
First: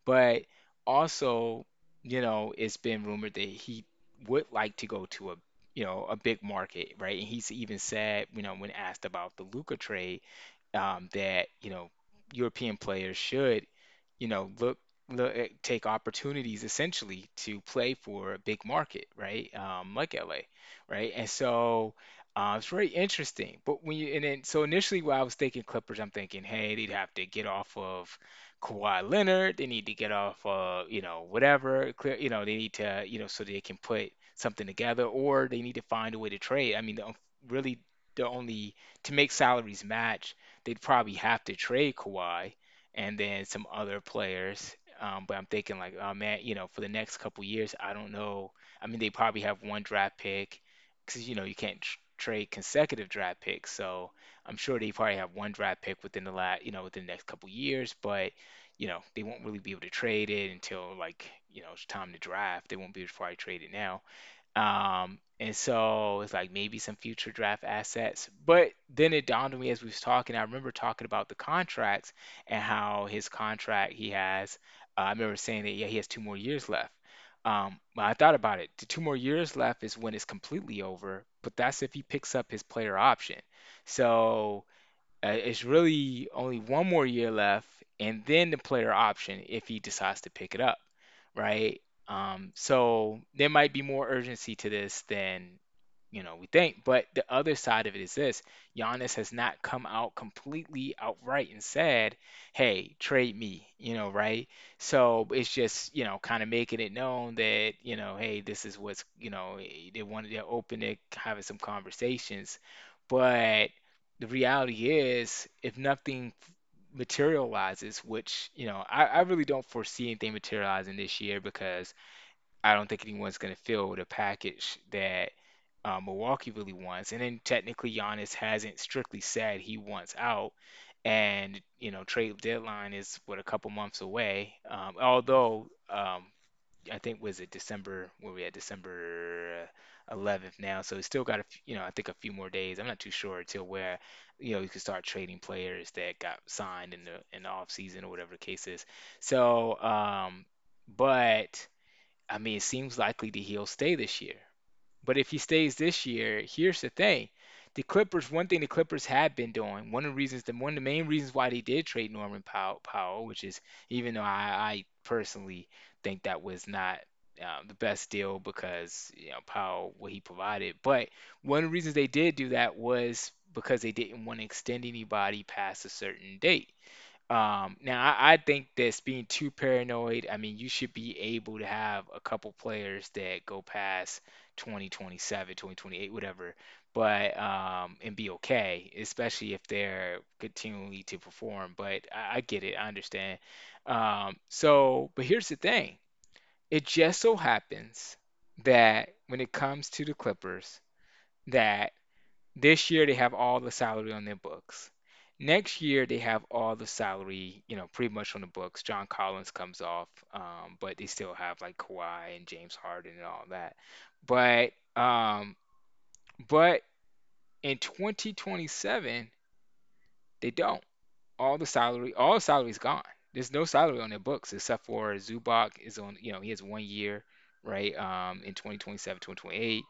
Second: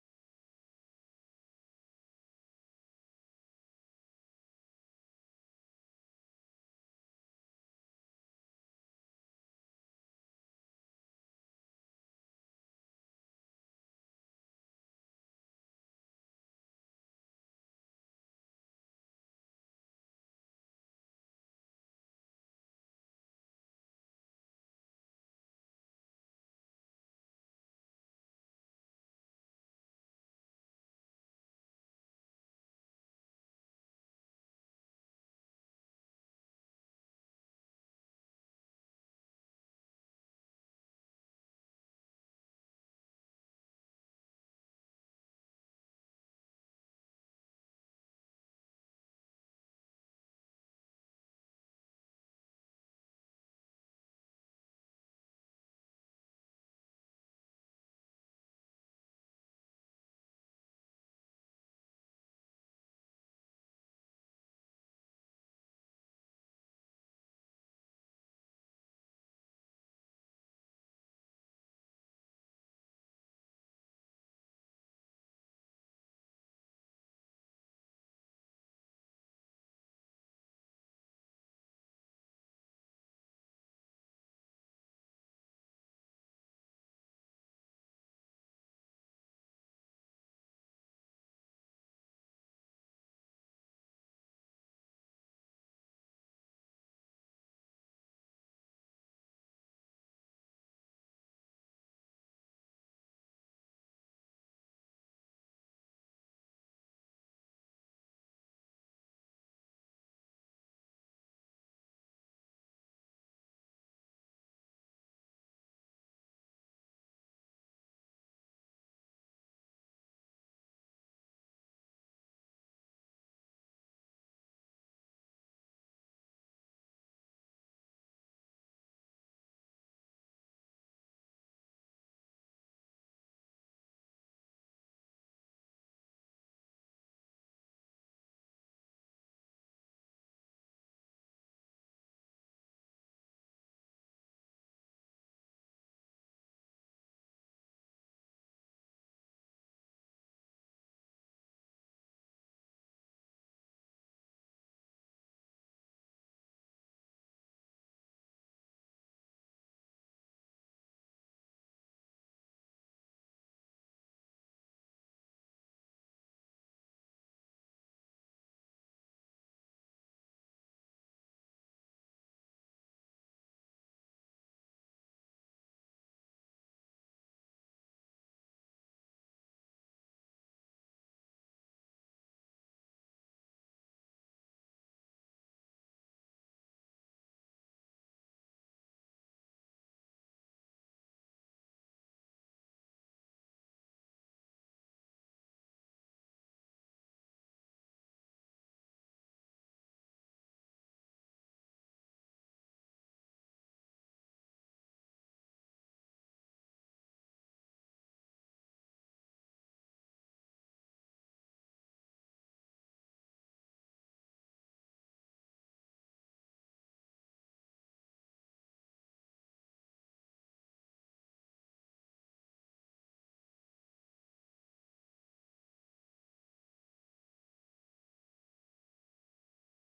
Speaker 2: But also, you know, it's been rumored that he would like to go to a, you know, a big market, right? And he's even said, you know, when asked about the Luca trade, that you know European players should, you know, take opportunities essentially to play for a big market, right? Like LA, right? And so it's very interesting. But when you, and then so initially when I was thinking Clippers, I'm thinking, hey, they'd have to get off of Kawhi Leonard. They need to get off of, you know, whatever. Clear, you know, they need to, you know, so they can put something together, or they need to find a way to trade. Really the only, to make salaries match, they'd probably have to trade Kawhi and then some other players. But I'm thinking like, oh man, you know, for the next couple years, I don't know. I mean, they probably have one draft pick because you know you can't tr trade consecutive draft picks. So I'm sure they probably have one draft pick within the last, you know, within the next couple years. But you know, they won't really be able to trade it until, like, you know, it's time to draft. They won't be able to probably trade it now. And so it's like maybe some future draft assets. But then it dawned on me as we was talking, I remember talking about the contracts and how his contract he has. I remember saying that yeah, he has two more years left. But I thought about it. The two more years left is when it's completely over, but that's if he picks up his player option. So it's really only one more year left, and then the player option if he decides to pick it up, right? So there might be more urgency to this than, you know, we think. But the other side of it is this: Giannis has not come out completely outright and said, "Hey, trade me," you know, right? So it's just, you know, kind of making it known that, you know, hey, this is what's, you know, they wanted to open to having some conversations. But the reality is, if nothing materializes, which, you know, I really don't foresee anything materializing this year because I don't think anyone's going to fill the package that Milwaukee really wants. And then technically, Giannis hasn't strictly said he wants out. And, you know, trade deadline is, what, a couple months away. I think, was it December, where we at? December 11 now. So it's still got, you know, I think a few more days. I'm not too sure until where, you know, you can start trading players that got signed in the off season or whatever the case is. So, um, but, I mean, it seems likely that he'll stay this year, but if he stays this year, here's the thing. The Clippers, one thing the Clippers have been doing, one of the reasons, the one of the main reasons why they did trade Norman Powell, which is even though I personally think that was not the best deal because you know Powell what he provided. But one of the reasons they did do that was because they didn't want to extend anybody past a certain date. Now I think that's being too paranoid. I mean, you should be able to have a couple players that go past 2027, 2028, whatever, but and be okay, especially if they're continually to perform. But I get it, I understand. So, but here's the thing. It just so happens that when it comes to the Clippers, that this year they have all the salary on their books. Next year they have all the salary, you know, pretty much on the books. John Collins comes off, but they still have like Kawhi and James Harden and all that. But but in 2027 they don't. All the salary, all the salary's gone. There's no salary on their books except for Zubac is on. You know, he has 1 year, right? In 2027, 2028,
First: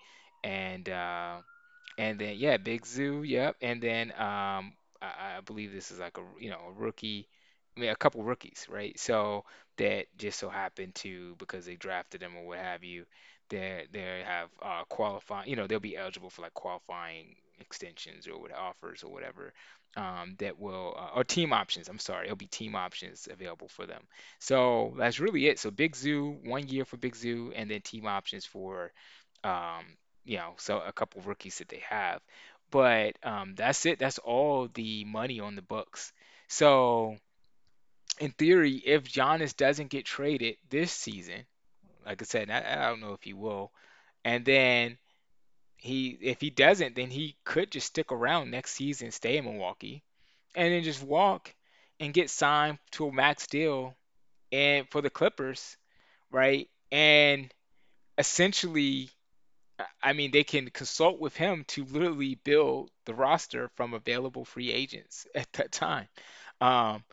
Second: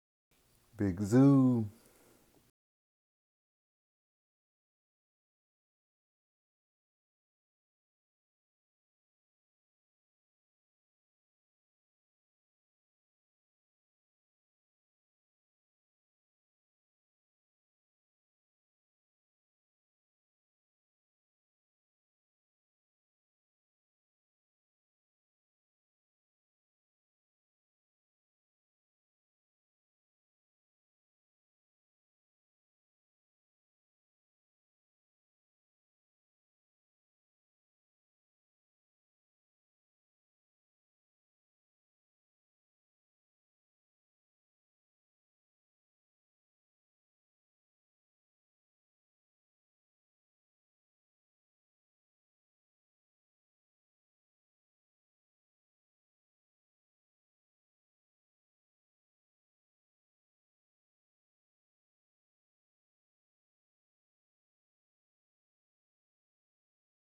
Speaker 2: and
Speaker 1: Big
Speaker 2: um
Speaker 1: Zoo.
Speaker 2: and then yeah, Big Zoo, yep. And then I believe this is like a, you know, a rookie, I mean a couple rookies, right? So that just so happened to, because they drafted them or what have you, they have qualifying, you know, they'll be eligible for like qualifying extensions or what offers or whatever. That will or team options. I'm sorry, it'll be team options available for them. So that's really it. So Big Zoo, 1 year for Big Zoo, and then team options for um, you know, so a couple rookies that they have. But that's it. That's all the money on the books. So in theory, if Giannis doesn't get traded this season, like I said, I don't know if he will, and then he if he doesn't, then he could just stick around next season, stay in Milwaukee, and then just walk and get signed to a max deal and for the Clippers, right? And essentially I mean, they can consult with him to literally build the roster from available free agents at that time. Um,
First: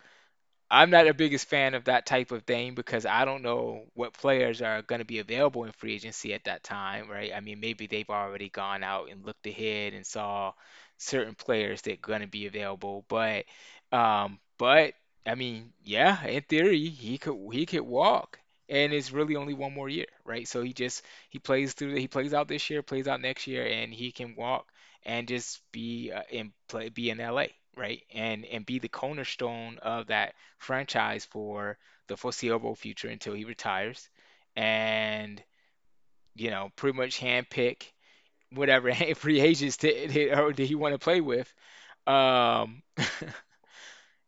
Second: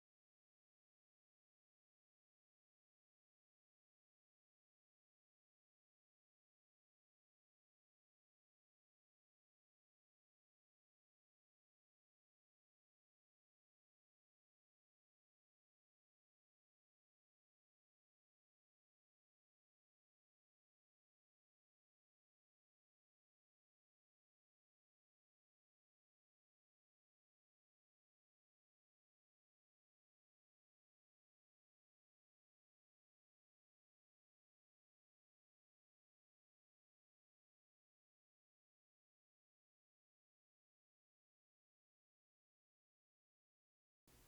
Speaker 2: I'm not the biggest fan of that type of thing because I don't know what players are going to be available in free agency at that time, right? I mean, maybe they've already gone out and looked ahead and saw certain players that going to be available, but um but I mean, yeah, in theory, he could walk, and it's really only one more year, right? So he just he plays through, he plays out this year, plays out next year and he can walk and just be in play be in LA, right? And be the cornerstone of that franchise for the foreseeable future until he retires and, you know, pretty much handpick whatever [laughs] free agents did he want to play with. Um, [laughs]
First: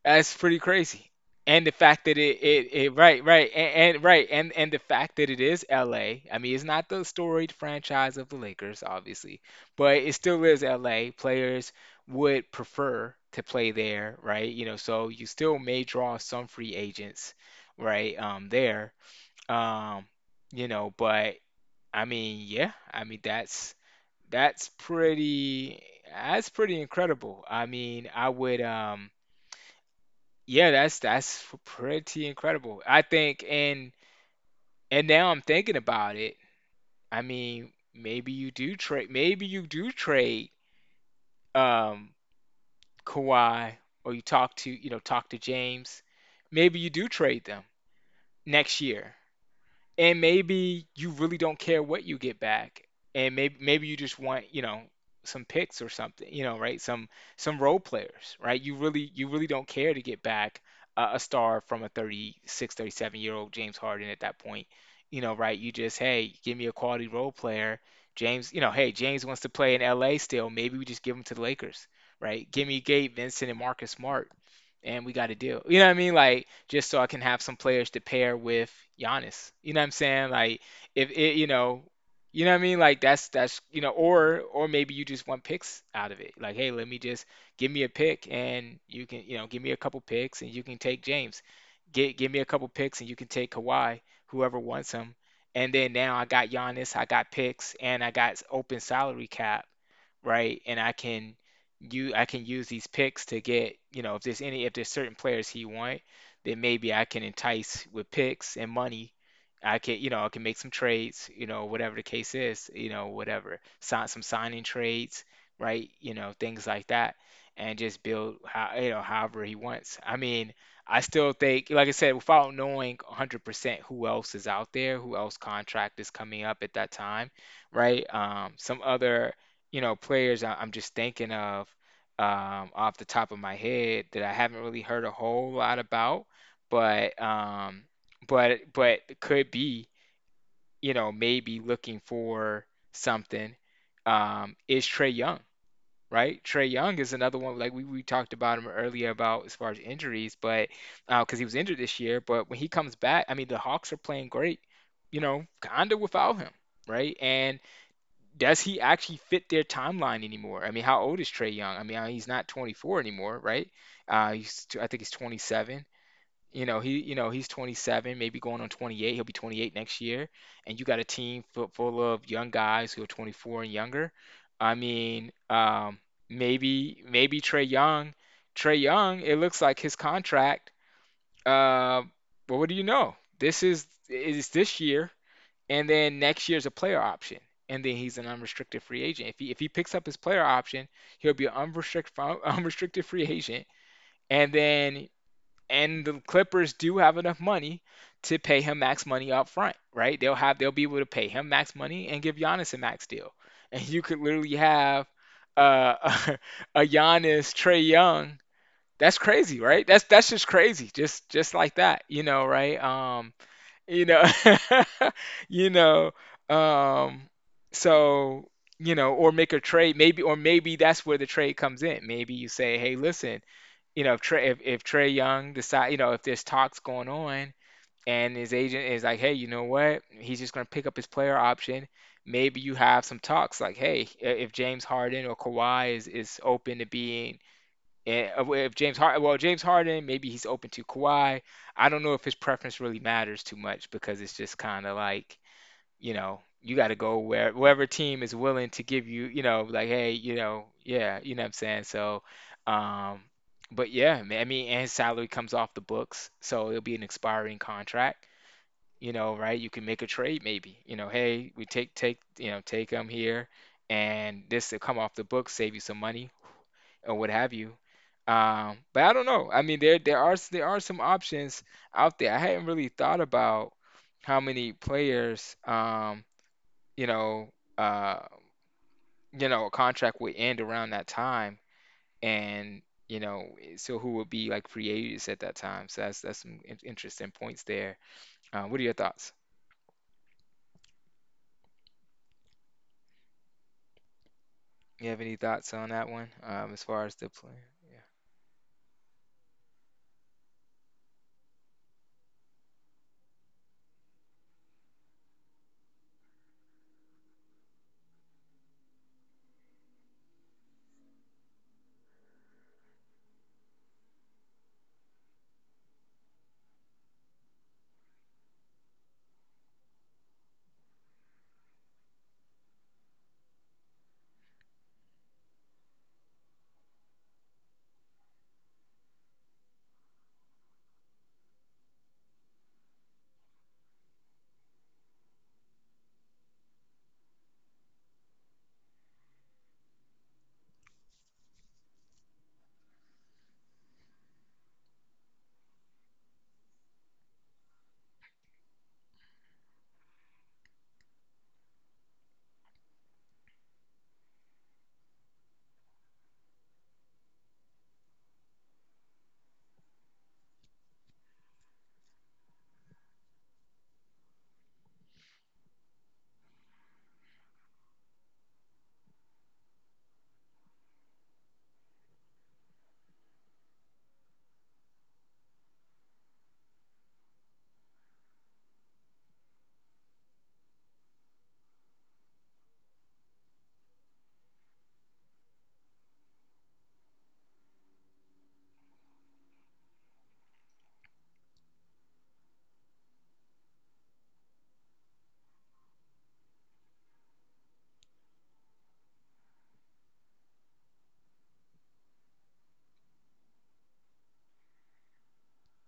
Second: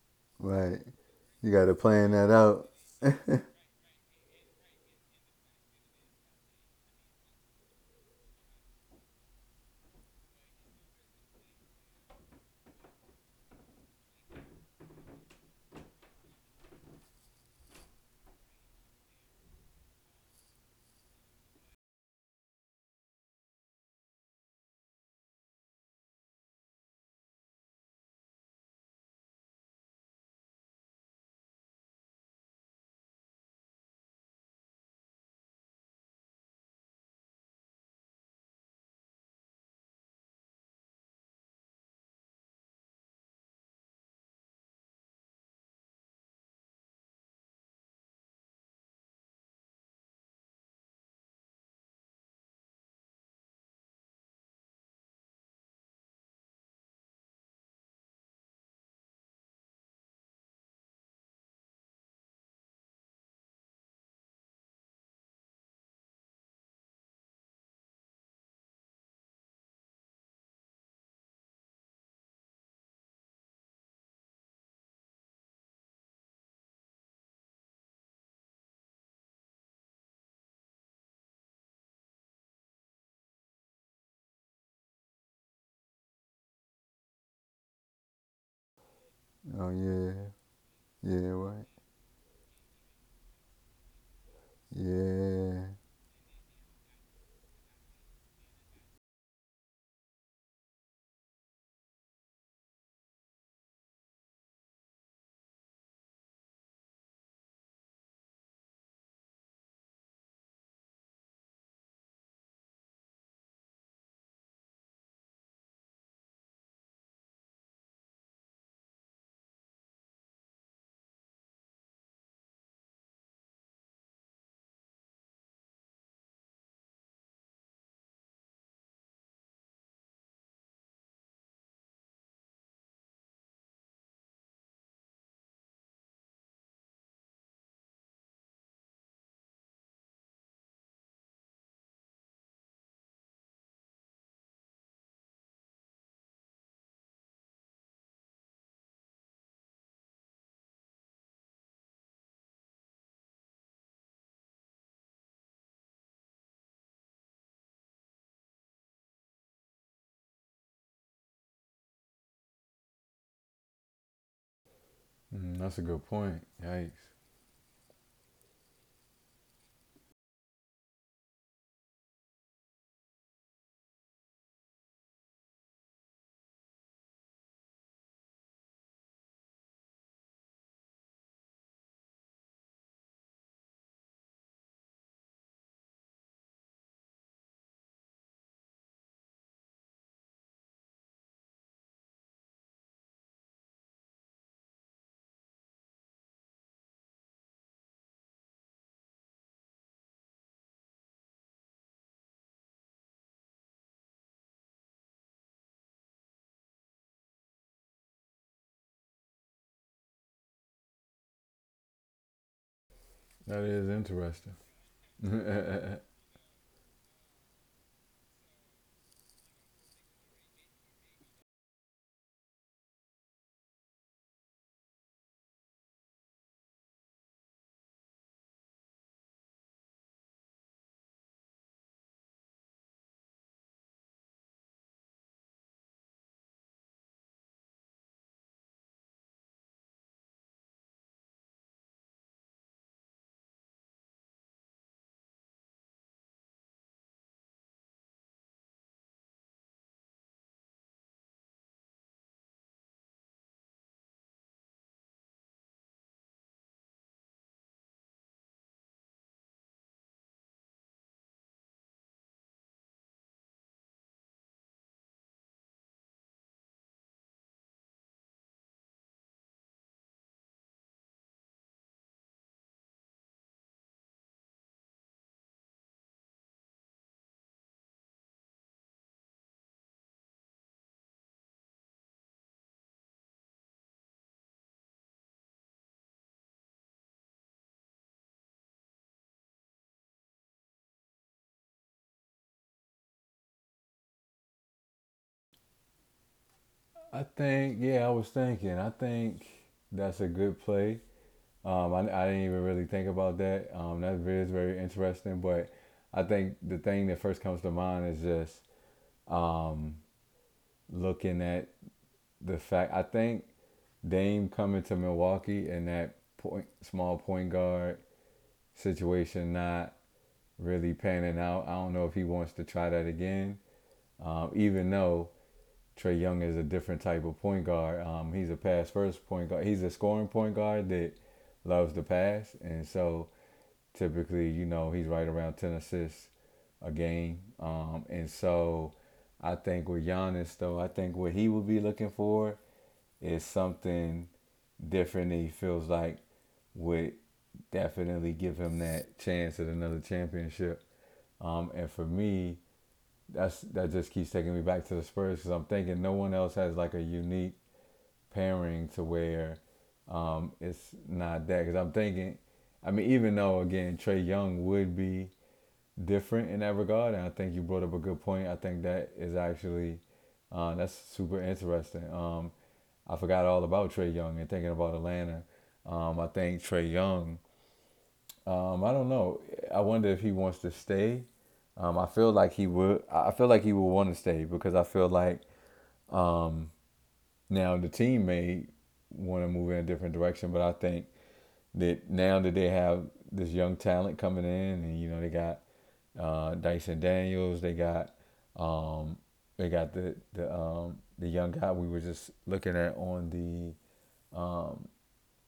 Speaker 2: that's pretty
Speaker 1: Right.
Speaker 2: crazy.
Speaker 1: You
Speaker 2: And
Speaker 1: got
Speaker 2: the
Speaker 1: to
Speaker 2: fact
Speaker 1: plan
Speaker 2: that
Speaker 1: that
Speaker 2: it, it,
Speaker 1: out.
Speaker 2: it right, right, and the fact that it is LA. I mean, it's not the storied franchise of the Lakers, obviously, but it still is LA. Players would prefer to play there, right? You know, so you still may draw some free agents, right? There. Um, you know, but I mean, yeah, I mean that's that's pretty incredible. I mean, I would yeah, that's pretty incredible. I think, and now I'm thinking about it. I mean, maybe you do trade um Kawhi, or you talk to, you know, talk to James. Maybe you do trade them next year, and maybe you really don't care what you get back. And maybe you just want, you know, some picks or something, you know, right, some role players, right? You really don't care to get back a star from a 36, 37 year old James Harden at that point, you know, right? You just, hey, give me a quality role player. James, you know, hey, James wants to play in LA still, maybe we just give him to the Lakers, right? Give me Gabe Vincent and Marcus Smart and we got to deal. You know what I mean? Like just so I can have some players to pair with Giannis. You know what I'm saying? Like if it, you know what I mean? Like that's, you know, or maybe you just want picks out of it. Like hey, let me just give me a pick and you can, you know, give
Speaker 1: Oh,
Speaker 2: me a couple
Speaker 1: yeah.
Speaker 2: picks and you can take
Speaker 1: Yeah,
Speaker 2: James.
Speaker 1: right.
Speaker 2: Get give me a couple picks and you can take Kawhi, whoever wants him.
Speaker 1: Yeah.
Speaker 2: And then now I got Giannis, I got picks, and I got open salary cap, right? And I can you I can use these picks to get, you know, if there's certain players he want, then maybe I can entice with picks and money. I can, you know, I can make some trades, you know, whatever the case is, you know, whatever. Sign some signing trades, right? You know, things like that. And just build how, however he wants. I mean, I still think, like I said, without knowing 100% who else is out there, who else contract is coming up at that time, right? Some other players I'm just thinking of off the top of my head that I haven't really heard a whole lot about, but but could be, you know, maybe looking for something, is Trey Young, right? Trey Young is another one like we talked about him earlier about as far as injuries, but because he was injured this year, but when he comes back, I mean, the Hawks are playing great, you know, kind of without him, right? And does he actually fit their timeline anymore? I mean, how old is Trey Young? I mean, he's not 24 anymore, right? I think he's
Speaker 1: Mm, that's a
Speaker 2: 27.
Speaker 1: good point.
Speaker 2: You know,
Speaker 1: Yikes,
Speaker 2: he's 27, maybe going on 28. He'll be 28 next year, and you got a team full of young guys who are 24 and younger. I mean, maybe Trey Young, Trey Young. It looks like his contract. Uh, well, what do you know? This is this year. And then next year's a player option. And then he's an unrestricted free agent. If he picks up his player option, he'll be an unrestricted [laughs] unrestricted free agent. And then and the Clippers do have enough money to pay him max money up front, right? They'll be able to pay him max money and give Giannis a max deal. And you could literally have uh, [laughs] a Giannis, Trey Young. That's crazy, right? That's just crazy. Just like that, you know, right?
Speaker 1: that
Speaker 2: You
Speaker 1: is
Speaker 2: know
Speaker 1: interesting.
Speaker 2: [laughs] you know
Speaker 1: [laughs]
Speaker 2: um so or make a trade, maybe, or maybe that's where the trade comes in. Maybe you say, hey, listen, you know, if Trey Young decide you know, if there's talks going on and his agent is like hey you know what, he's just going to pick up his player option. Maybe you have some talks like, hey, if James Harden or Kawhi is open to being, and well, if James Harden, well, James Harden, maybe he's open to Kawhi. I don't know if his preference really matters too much because it's just kind of like, you know, you got to go where wherever team is willing to give you, you know, like, hey, you know, yeah, you know what I'm saying. So, um, but yeah, man, I mean, and his salary comes off the books, so it'll be an expiring contract. You know, right? You can make a trade, maybe. You know, hey, we take you know take him here, and this will come off the books, save you some money or what have you. But I don't know. I mean, there are some options out there. I hadn't really thought about how many players, you know, uh, you know, a contract would end around that time, and you know, so who would be like free agents at that time? So that's some in interesting points there. What are your thoughts? You have any thoughts on that one, as far as the play?
Speaker 1: I
Speaker 2: Yeah.
Speaker 1: think, yeah, I was thinking. I think that's a good play. Um, I didn't even really think about that. That really is very interesting, but I think the thing that first comes to mind is just um, looking at the fact. I think Dame coming to Milwaukee, and that point, small point guard situation not really panning out. I don't know if he wants to try that again. Even though Trey Young is a different type of point guard. He's a pass first point guard. He's a scoring point guard that loves to pass, and so typically, you know, he's right around ten assists a game. And so I think with Giannis, though, I think what he would be looking for is something different. That he feels like would definitely give him that chance at another championship. And for me, that's, that just keeps taking me back to the Spurs, because I'm thinking no one else has like a unique pairing to where it's not that. Because I'm thinking, I mean, even though again Trey Young would be different in that regard, and I think you brought up a good point. I think that is actually that's super interesting. I forgot all about Trey Young and thinking about Atlanta. I think Trey Young, I don't know. I wonder if he wants to stay. I feel like he would. I feel like he would want to stay, because I feel like um, now the team may want to move in a different direction, but I think that now that they have this young talent coming in, and you know they got Dyson Daniels, um, they got the the young guy we were just looking at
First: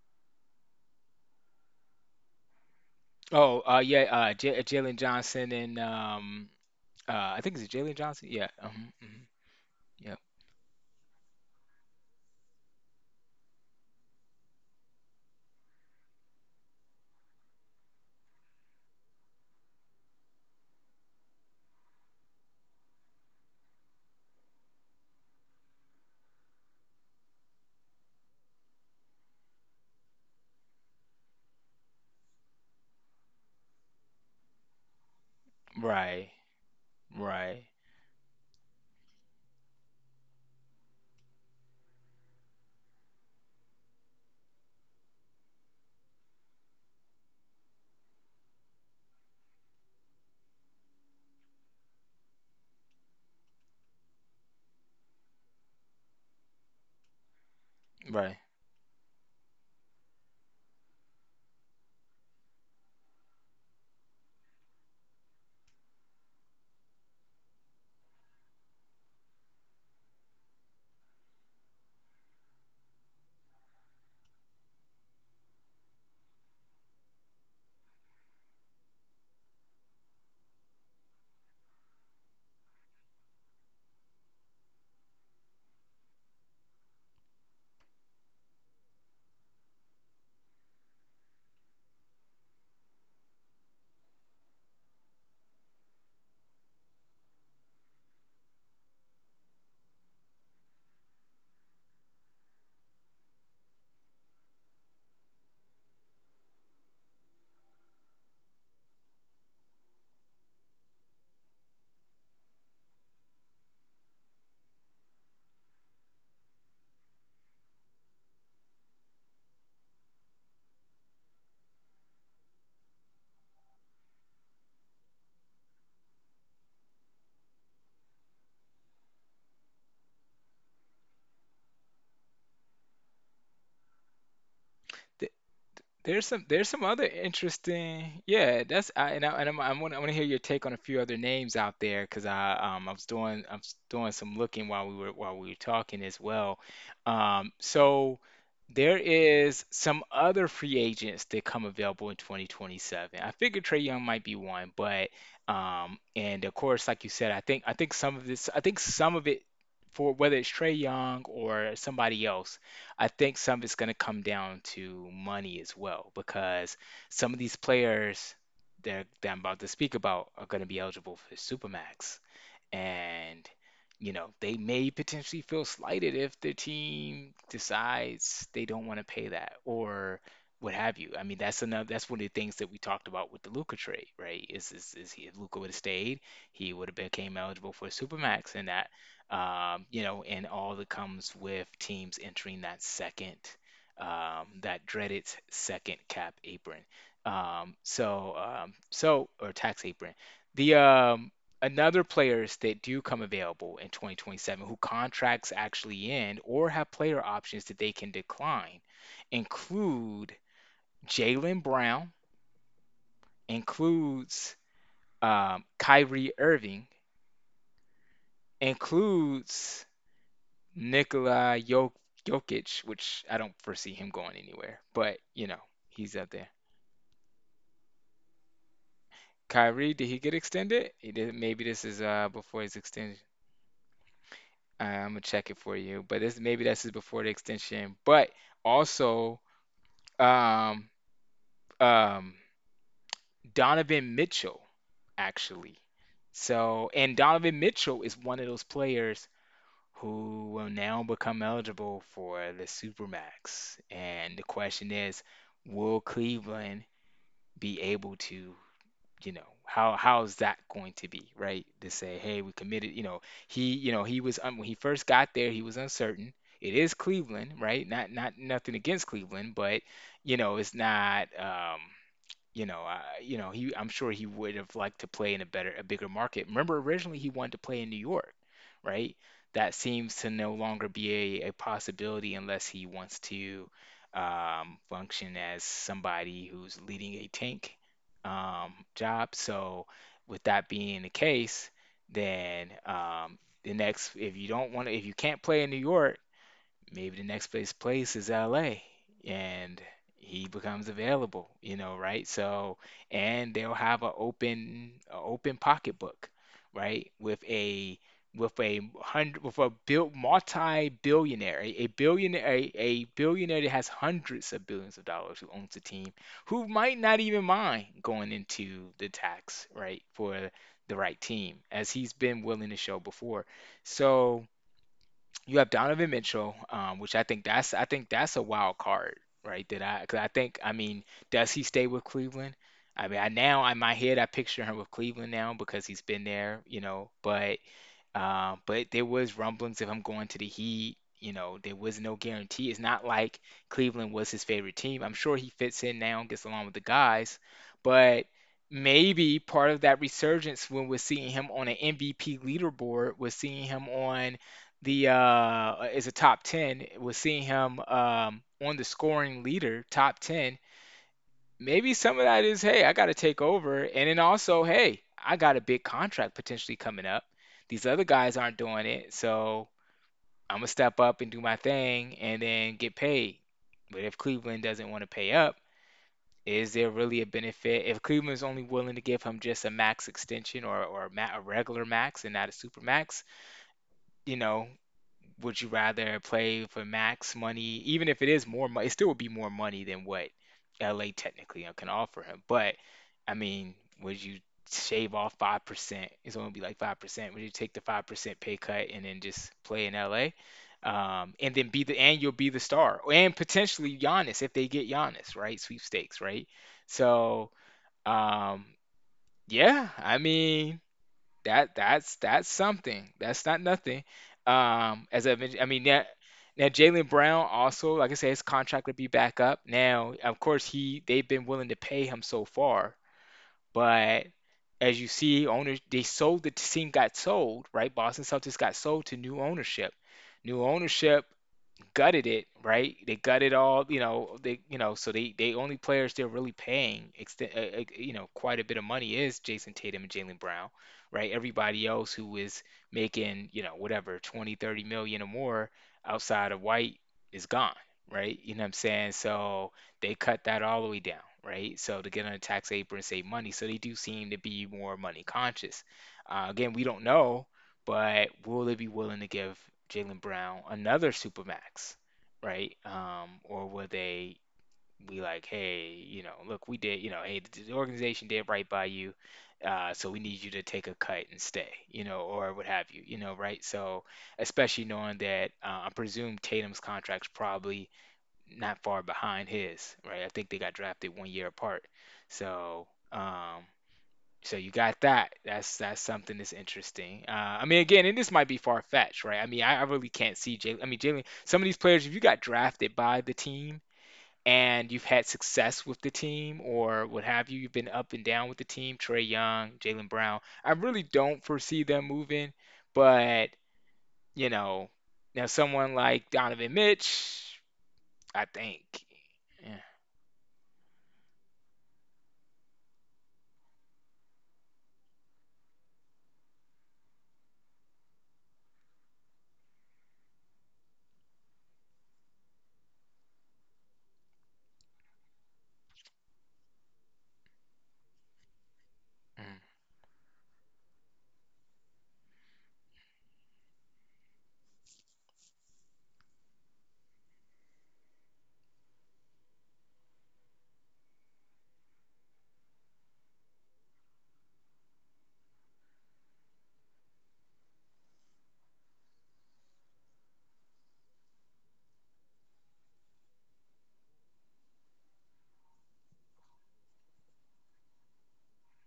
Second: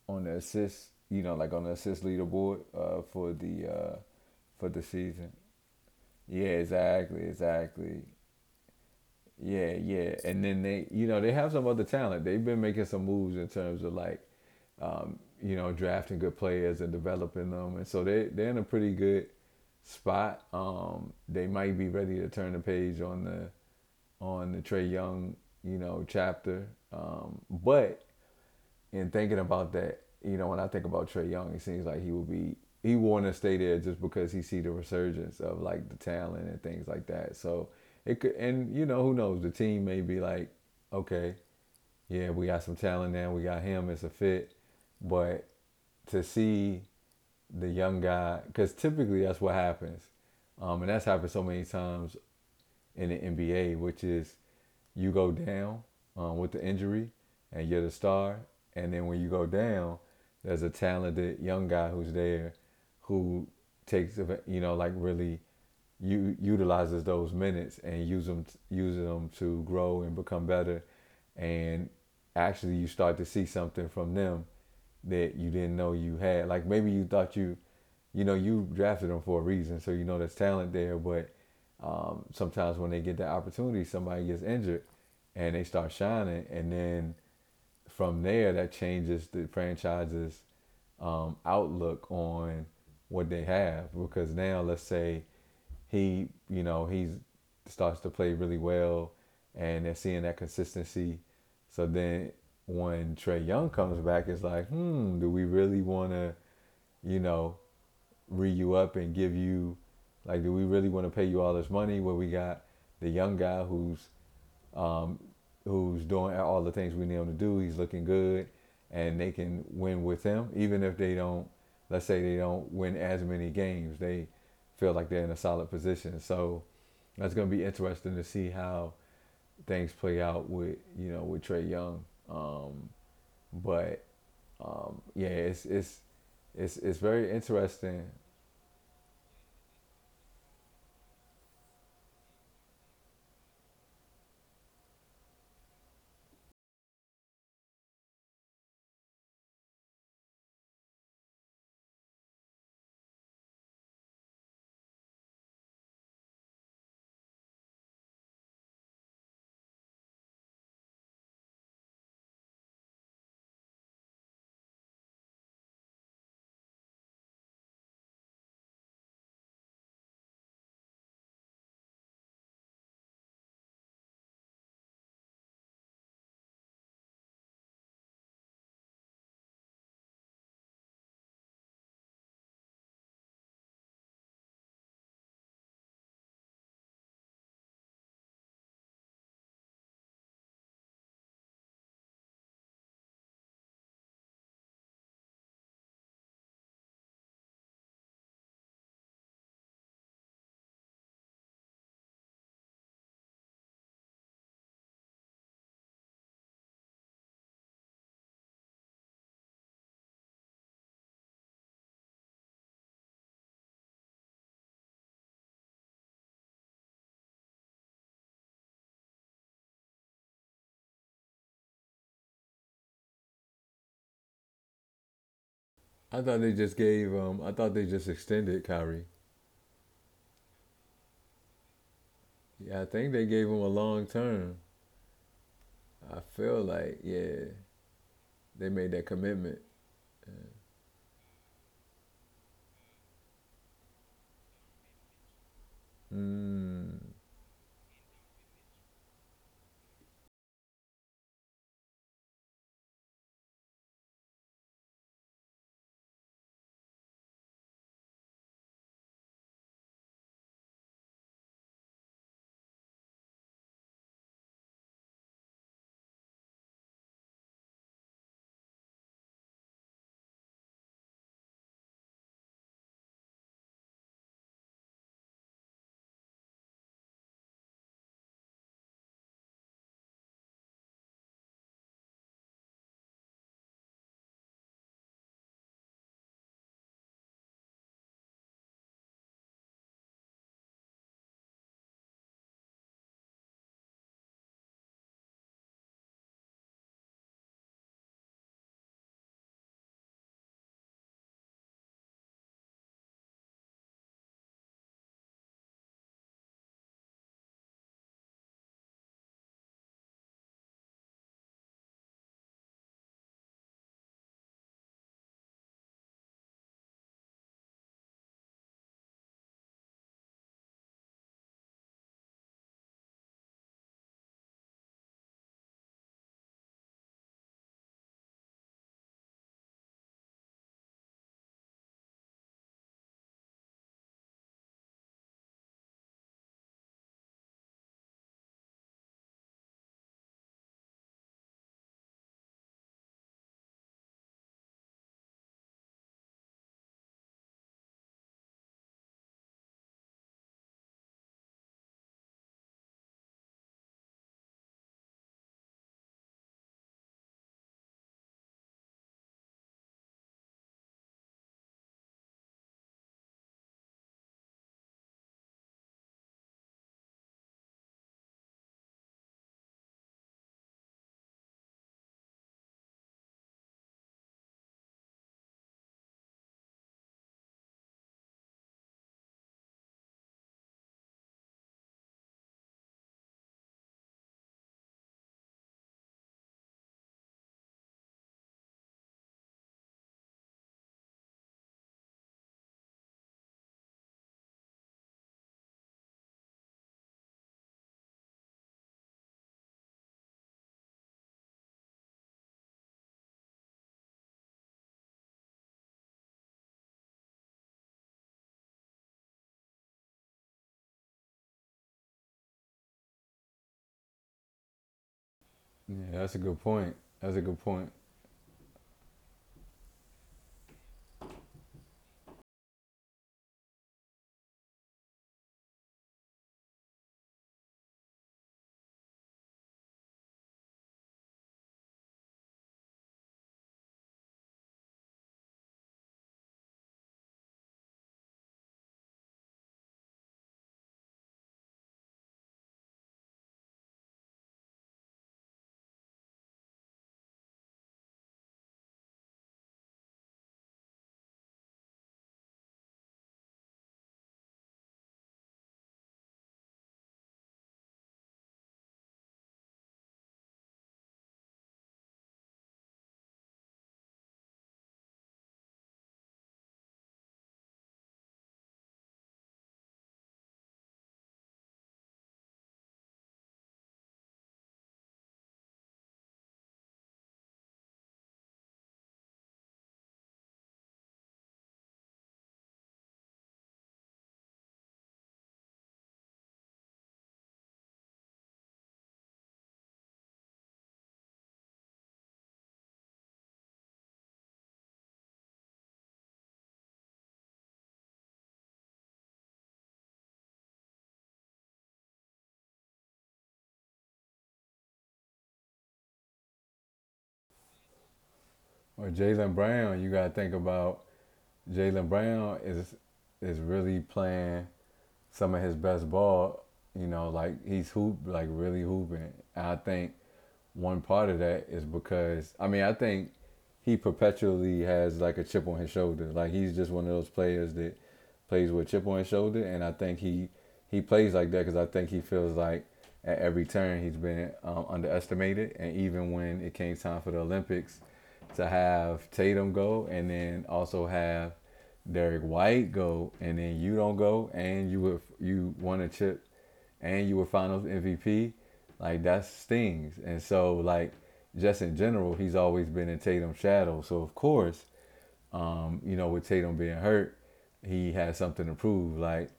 Speaker 1: on the assist, you know, like on the assist leaderboard
Speaker 2: Oh, yeah, J
Speaker 1: for the
Speaker 2: Jalen
Speaker 1: season.
Speaker 2: Johnson, and
Speaker 1: Yeah, exactly,
Speaker 2: I think it's Jalen
Speaker 1: exactly.
Speaker 2: Johnson. Yeah. Mhm, mhm.
Speaker 1: Yeah,
Speaker 2: Yep.
Speaker 1: yeah. And then they, you know, they have some other talent. They've been making some moves in terms of like, you know, drafting good players and developing them. And so they, they're in a pretty good spot. They might be ready to turn the page on the Trey Young, you know, chapter. But and thinking about that, you know, when I think about Trey Young, it seems like he will be, he want to stay there just because he see the resurgence of like the
Speaker 2: Right.
Speaker 1: talent and things like that.
Speaker 2: Right.
Speaker 1: So it could, and you know, who knows? The team may be like, okay, yeah, we got some talent now. We got him as a fit, but to see the young guy, because typically that's what happens, and that's happened so many times in the NBA, which is, you go down with the injury, and you're the
Speaker 2: Right.
Speaker 1: star. And then when you go down, there's a talented young guy who's there who takes, you know, like really utilizes those minutes and use them, uses them to grow and become better. And actually, you start to see something from them that you didn't know you had. Like maybe you thought you, you know, you drafted them for a reason, so you know there's talent there, but sometimes when they get that opportunity, somebody gets injured and they start shining, and then from there that changes the franchise's outlook on what they have. Because now let's say he, you know, he starts to play really well, and they're seeing that consistency. So then when Trey Young comes back, it's like, hmm, do we really want to, you know, re you up and give you, like, do we really want to pay you all this money, where we got the young guy who's um, who's doing all the things we need him to do, he's looking good, and they can win with him, even if they don't, let's say they don't win as many games, they feel like they're in a solid position. So that's going to be interesting to see how things play out with, you know, with Trey Young, but yeah,
Speaker 2: Th-
Speaker 1: it's it's it's
Speaker 2: There's
Speaker 1: it's
Speaker 2: some other
Speaker 1: very interesting.
Speaker 2: interesting, yeah, that's I'm gonna, I want to hear your take on a few other names out there because I was doing some looking while we were talking as well, so there is some other free agents that come available in 2027. I figured Trey Young might be one, but and of course, like you said, I think some of this, I think some of it for whether it's Trey Young or somebody else, I think some of it's going to come down to money as well, because some of these players that I'm about to speak about are going to be eligible for Supermax. And, you know, they may potentially feel slighted if their team decides they don't want to pay that or what have you. I mean, that's another, that's one of the things that we talked about with the Luka trade, right? Is he If Luka would have stayed, he would have became eligible for a Supermax, and that you know, and all that comes with teams entering that second that dreaded second cap apron. So or tax apron. The Another players that do come available in 2027 who contracts actually end or have player options that they can decline include Jalen Brown, includes Kyrie Irving, includes Nikola Jokic, which I don't foresee him going anywhere, but you know
Speaker 1: I thought they
Speaker 2: he's up
Speaker 1: just
Speaker 2: there.
Speaker 1: gave um, I thought they just extended Kyrie.
Speaker 2: Kyrie, did he get extended? He did. Maybe this is
Speaker 1: Yeah, I
Speaker 2: before
Speaker 1: think
Speaker 2: his
Speaker 1: they gave him
Speaker 2: extension.
Speaker 1: a long term.
Speaker 2: I'm gonna check it for
Speaker 1: I
Speaker 2: you,
Speaker 1: feel
Speaker 2: but this
Speaker 1: like,
Speaker 2: maybe this is
Speaker 1: yeah,
Speaker 2: before the extension,
Speaker 1: they
Speaker 2: but
Speaker 1: made that commitment.
Speaker 2: also um, um, Donovan Mitchell, actually.
Speaker 1: Mm.
Speaker 2: So, and Donovan Mitchell is one of those players who will now become eligible for the Supermax. And the question is, will Cleveland be able to, you know, how is that going to be, right? To say, hey, we committed, you know, he was un when he first got there, he was uncertain. It is Cleveland, right? Not not nothing against Cleveland, but you know, it's not he I'm sure he would have liked to play in a better, a bigger market. Remember, originally he wanted to play in New York, right? That seems to no longer be a possibility unless he wants to function as somebody who's leading a tank job. So, with that being the case, then the next, if you don't want to, if you can't play in New York, maybe the next place is LA and he becomes available, you know, right? So, and they'll have a open pocketbook, right? With a hundred with a bill multi-billionaire, a billionaire that has hundreds of billions of dollars who owns a team, who might not even mind going into the tax, right, for the right team, as he's been willing to show before. So you have Donovan Mitchell, which I think that's a wild card, right? That I because I think I mean, does he stay with Cleveland? I mean, I now in my head I picture him with Cleveland now because he's been there, you know, but there was rumblings of him going to the Heat. You know, there was no guarantee. It's not like Cleveland was his favorite team. I'm sure he fits in now and gets along with the guys, but maybe part of that resurgence when we're seeing him on an MVP leaderboard, we're seeing him on the is a top 10, we're seeing him on the scoring leader, top 10, maybe some of that is, hey, I got to take over. And then also, hey, I got a big contract potentially coming up. These other guys aren't doing it. So I'm going to step up and do my thing and then get paid. But if Cleveland doesn't want to pay up, is there really a benefit? If Cleveland's only willing to give him just a max extension, a regular max and not a super max, you know, would you rather play for max money, even if it is more money, it still would be more money than what LA technically can offer him. But I mean, would you shave off 5%? It's only be like 5%. Would you take the 5% pay cut and then just play in LA? And then be the, and you'll be the star, and potentially Giannis if they get Giannis, right? Sweepstakes, right? So, um, yeah, I mean, that's something. That's not nothing. As I
Speaker 1: Yeah,
Speaker 2: mentioned, I
Speaker 1: that's a
Speaker 2: mean, now,
Speaker 1: good point.
Speaker 2: now
Speaker 1: That's a good
Speaker 2: Jalen
Speaker 1: point.
Speaker 2: Brown also, like I said, his contract would be back up. Now, of course, he they've been willing to pay him so far, but as you see, owners they sold the team got sold, right? Boston Celtics got sold to new ownership. New ownership gutted it, right? They gutted all, they, so they only players they're really paying, extent, quite a bit of money is Jason Tatum and Jalen Brown, right? Everybody else who is making, you know, whatever, 20, 30 million or more outside of White is gone, right? You know what I'm saying? So they cut that all the way down, right? So to get on a tax apron and save money, so they do seem to be more money conscious. Again, we don't know, but will they be willing to give Jalen Brown another supermax, right? Or will they be like, hey, you know, look, we did, you know, hey, the organization did right by you, so we need you to take a cut and stay, you know, or what have you, you know, right? So, especially knowing that I presume Tatum's contract's probably not far behind his, right? I think they got drafted one year apart, so. Um, so you got that. That's something that's interesting. I mean, again, and this might be far fetched, right? I mean, I really can't see Jalen. I mean, Jalen. Some of these players, if you got drafted by the team and you've had success with the team or what have you, you've been up and down with the team. Trey Young, Jalen Brown. I really don't foresee them moving, but you know, now someone like Donovan Mitch, I
Speaker 1: Or
Speaker 2: think.
Speaker 1: Jalen Brown, you gotta think about, Jalen Brown is really playing some of his best ball. You know, like he's hoop, like really hooping. And I think one part of that is because I mean I think he perpetually has like a chip on his shoulder. Like he's just one of those players that plays with a chip on his shoulder, and I
Speaker 2: Yeah.
Speaker 1: think he plays like that because I think he feels like at every turn he's been underestimated. And even when it came time for the Olympics, to have Tatum go, and then also have Derek White go, and then you don't go, and you won a chip, and you were Finals MVP, like that stings. And so like just in general, he's always been in Tatum's shadow. So of course, you know, with Tatum being hurt, he has something to prove, like,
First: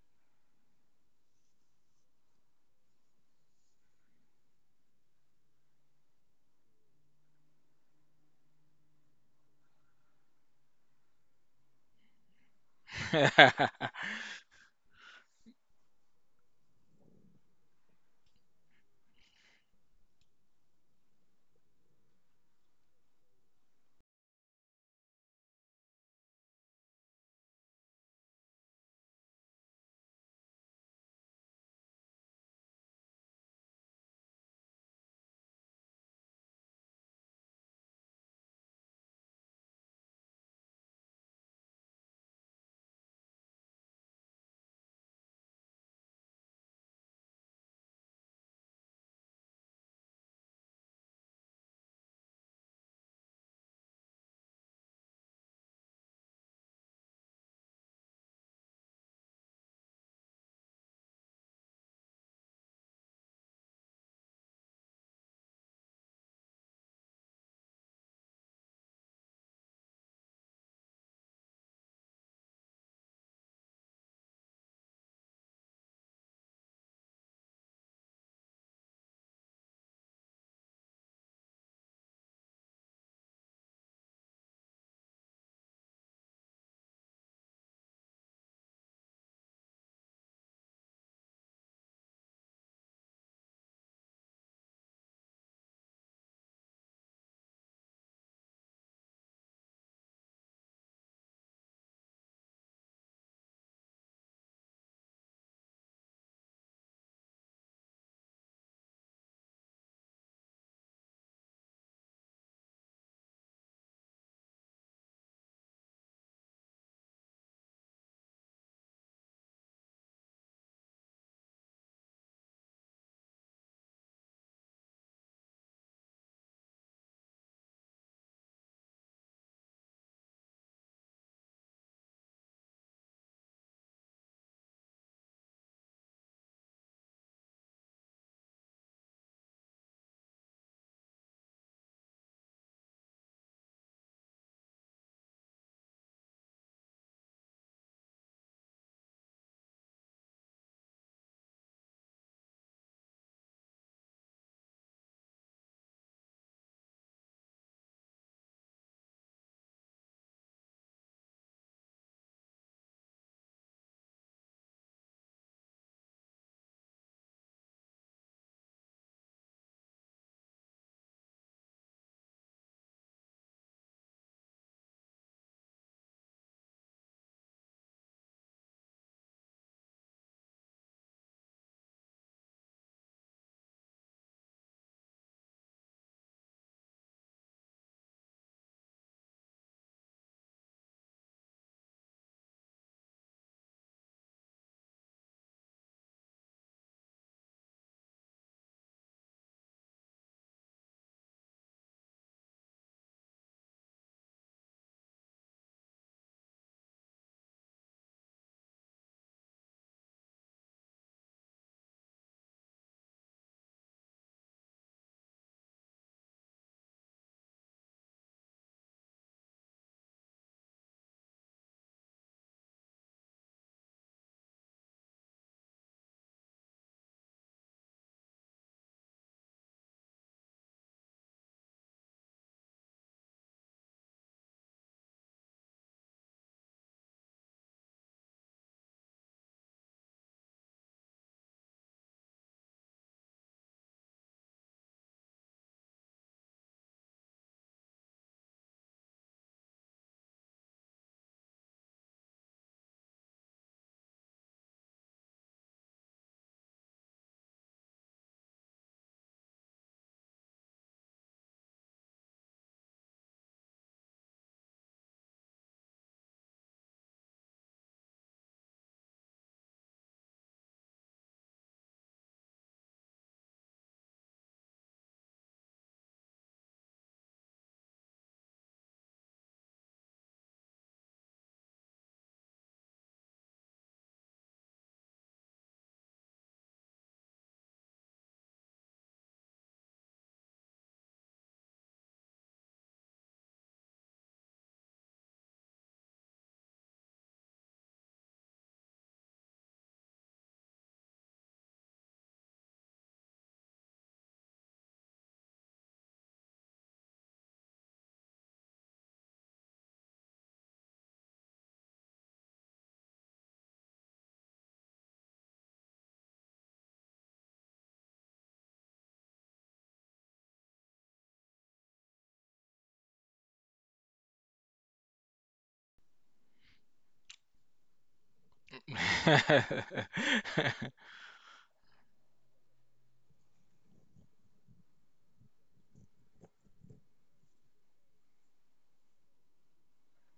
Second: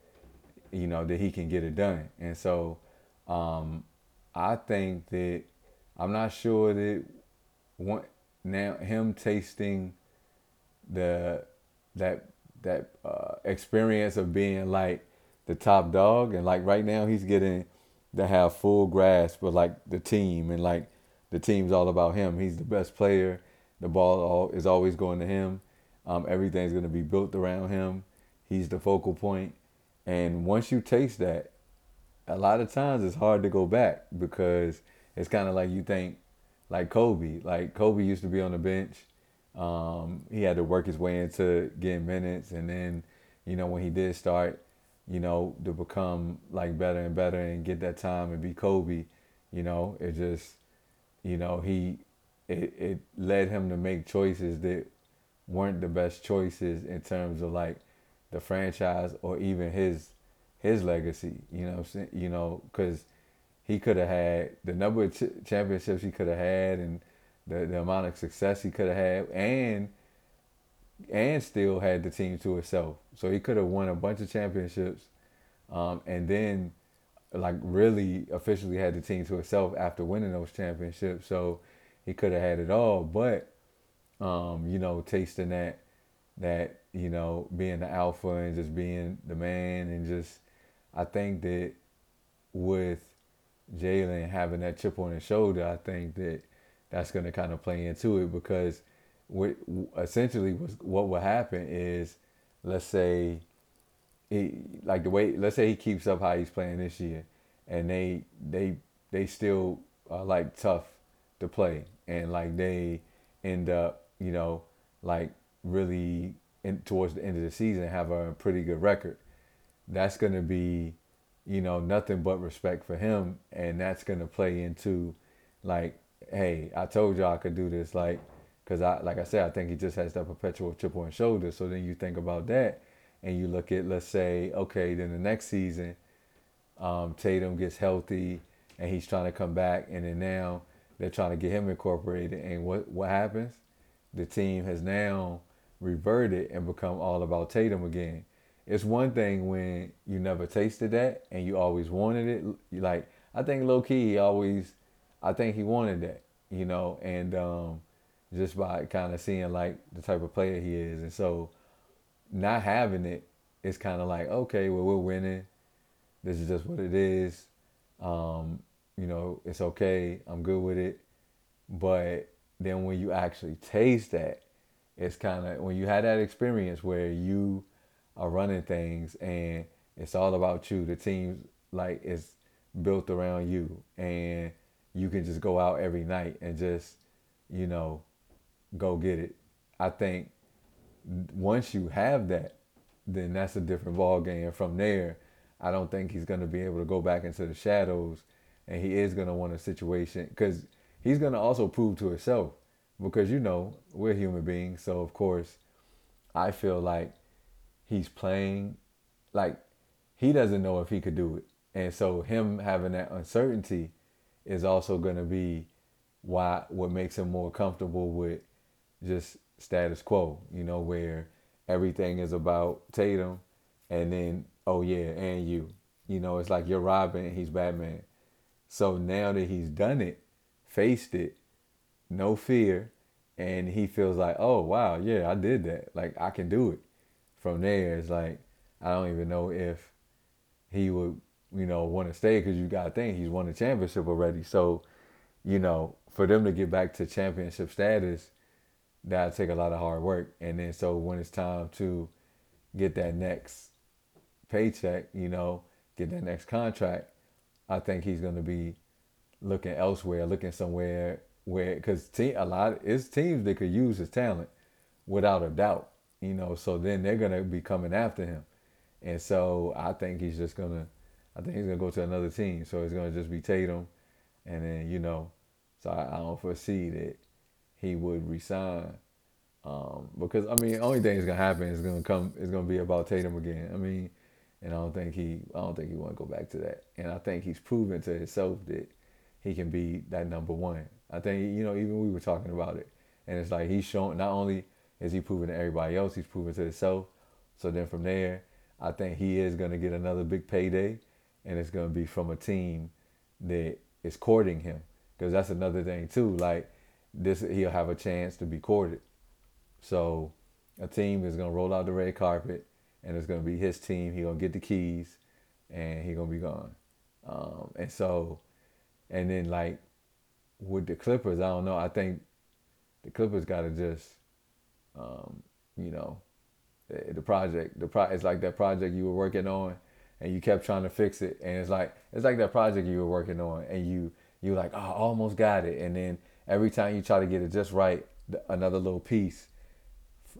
Speaker 1: you know, that he can get it done. And so um, I think that I'm not sure that one, now him tasting the that that
Speaker 2: Mm. [laughs]
Speaker 1: experience of being like the top dog, and like right now he's getting to have full grasp of like the team, and like the team's all about him. He's the best player. The ball all, is always going to him. Everything's going to be built around him. He's the focal point. And once you taste that, a lot of times it's hard to go back because it's kind of like you think like Kobe. Like Kobe used to be on the bench. He had to work his way into getting minutes, and then you know when he did start, you know to become like better and better and get that time and be Kobe. You know it just you know he it led him to make choices that weren't the best choices in terms of like the franchise or even his legacy, you know what I'm saying, you know, because he could have had the number of championships he could have had, and the amount of success he could have had, and still had the team to itself, so he could have won a bunch of championships. And then like really officially had the team to itself after winning those championships. So he could have had it all, but you know, tasting that that you know being the alpha and just being the man and just I think that with Jalen having that chip on his shoulder, I think that that's going to kind of play into it because what essentially was what would happen is let's say he like the way let's say he keeps up how he's playing this year, and they they still are like tough to play, and like they end up you know like really in, towards the end of the season have a pretty good record. That's going to be, you know, nothing but respect for him. And that's going to play into, like, hey, I told y'all I could do this. Like, because I, like I said, I think he just has that perpetual chip on his shoulder. So then you think about that and you look at, let's say, okay, then the next season, Tatum gets healthy and he's trying to come back, and then now they're trying to get him incorporated. And what happens? The team has now reverted and become all about Tatum again. It's one thing when you never tasted that and you always wanted it. You like I think low key he always, I think he wanted that, you know, and just by kind of seeing like the type of player he is, and so not having it, it's kind of like okay, well we're winning, this is just what it is. Um, you know, it's okay. I'm good with it. But then when you actually taste that, it's kind of when you had that experience where you are running things and it's all about you. The team's like is built around you, and you can just go out every night and just, you know, go get it. I think once you have that, then that's a different ball game. From there, I don't think he's going to be able to go back into the shadows, and he is going to want a situation because he's going to also prove to himself because you know we're human beings. So of course, I feel like he's playing, like he doesn't know if he could do it. And so him having that uncertainty is also going to be why what makes him more comfortable with just status quo, you know, where everything is about Tatum and then oh yeah, and you. You know, it's like you're Robin, and he's Batman. So now that he's done it, faced it, no fear, and he feels like, oh wow, yeah, I did that. Like I can do it. From there, it's like I don't even know if he would, you know, want to stay because you got to think he's won a championship already. So, you know, for them to get back to championship status, that'll take a lot of hard work. And then so when it's time to get that next paycheck, you know, get that next contract, I think he's going to be looking elsewhere, looking somewhere where because team a lot of it's teams that could use his talent without a doubt, you know. So then they're going to be coming after him, and so I think he's just going to, I think he's going to go to another team. So it's going to just be Tatum, and then you know, so I don't foresee that he would resign because I mean, only thing that's gonna happen is gonna come. It's gonna be about Tatum again. I mean, and I don't think he. I don't think he want to go back to that. And I think he's proven to himself that he can be that number one. I think you know, even we were talking about it, and it's like he's shown. Not only is he proving to everybody else, he's proving to himself. So then from there, I think he is gonna get another big payday, and it's gonna be from a team that is courting him because that's another thing too. Like this, he'll have a chance to be courted, so a team is gonna roll out the red carpet, and it's gonna be his team. He gonna get the keys, and he gonna be gone. And so, and then like with the Clippers, I don't know. I think the Clippers gotta just, um, you know, the project. It's like that project you were working on, and you kept trying to fix it, and it's like that project you were working on, and you like oh, I almost got it, and then every time you try to get it just right, another little piece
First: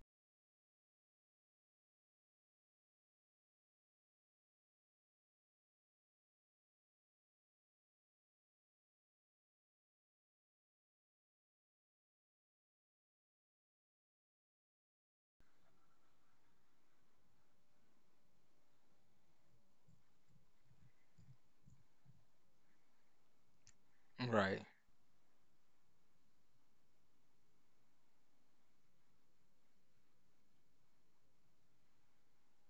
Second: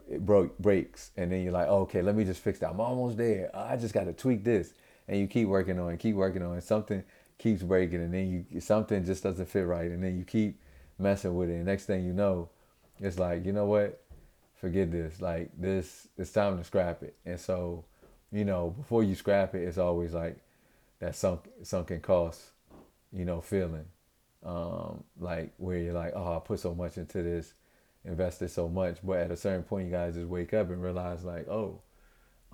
Speaker 1: it broke breaks, and then you're like, oh, okay, let me just fix that. I'm almost there. I just got to tweak this, and you keep working on something keeps breaking, and then you something just doesn't fit right, and then you keep messing with it. And next thing you know, it's like you know what, forget this. Like this, it's time to scrap it. And so, you know, before you scrap it, it's always like that sunken cost, you know, feeling
Speaker 2: Right.
Speaker 1: like where you're like, oh, I put so much into this, invested so much, but at a certain point, you guys just wake up and realize like, oh.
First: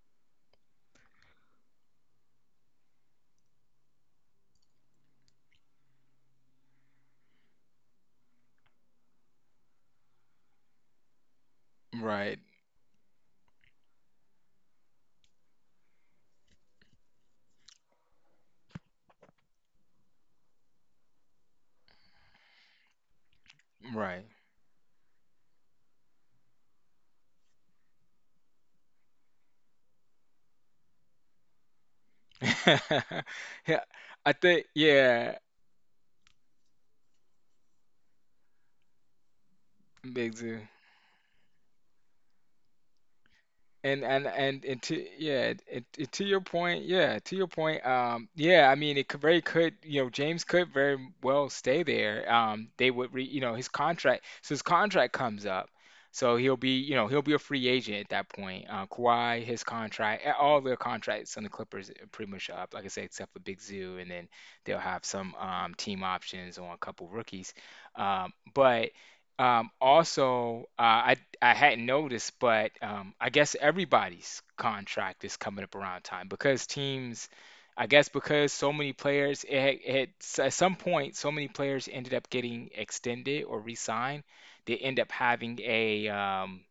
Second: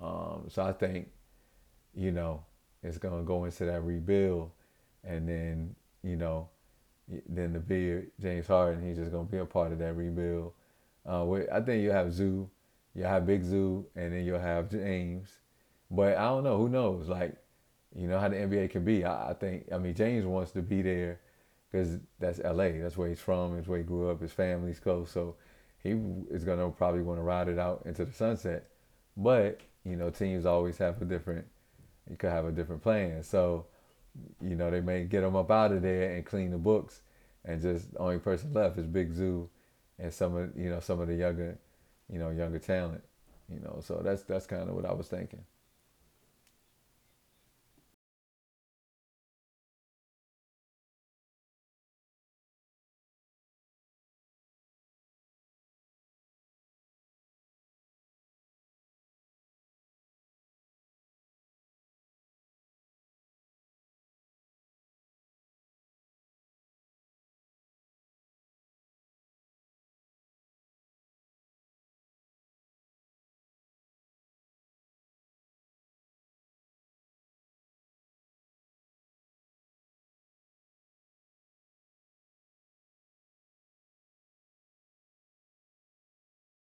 Speaker 1: So I think you know, it's gonna go into that rebuild, and then you know, then the big James Harden, he's just gonna be a part of that rebuild. Where I think you'll have
Speaker 2: Right.
Speaker 1: Zoo, you'll have Big Zoo, and then you'll have James. But I don't know. Who knows? Like, you know how the NBA can be. I think. I mean, James wants to be there because that's LA. That's where he's from. That's where he
Speaker 2: Right.
Speaker 1: grew up. His family's close, so he is gonna probably want to ride it out into the sunset. But you know, teams always have a different you could have a different
Speaker 2: [laughs]
Speaker 1: plan. So,
Speaker 2: Yeah, I
Speaker 1: you
Speaker 2: think,
Speaker 1: know, they may get
Speaker 2: yeah,
Speaker 1: them up out of there and clean the books, and just the only person left is Big Zoo, and some
Speaker 2: big
Speaker 1: of
Speaker 2: deal.
Speaker 1: you know some of the younger, you know, younger talent. You know, so that's kind of
Speaker 2: And
Speaker 1: what I
Speaker 2: to
Speaker 1: was thinking.
Speaker 2: yeah, it, to your point, yeah, to your point, yeah, I mean, it could very could, you know, James could very well stay there. You know, his contract, so his contract comes up, so he'll be, you know, he'll be a free agent at that point. Kawhi, his contract, all their contracts on the Clippers are pretty much up, like I said, except for Big Zoo, and then they'll have some team options on a couple rookies, but. Also, I hadn't noticed, but I guess everybody's contract is coming up around time because teams, I guess because so many players, at some point, so many players ended up getting extended or re-signed. They end up having um,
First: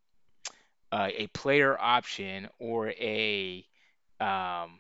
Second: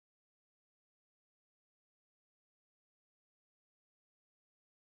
Speaker 2: uh, a player option or a um,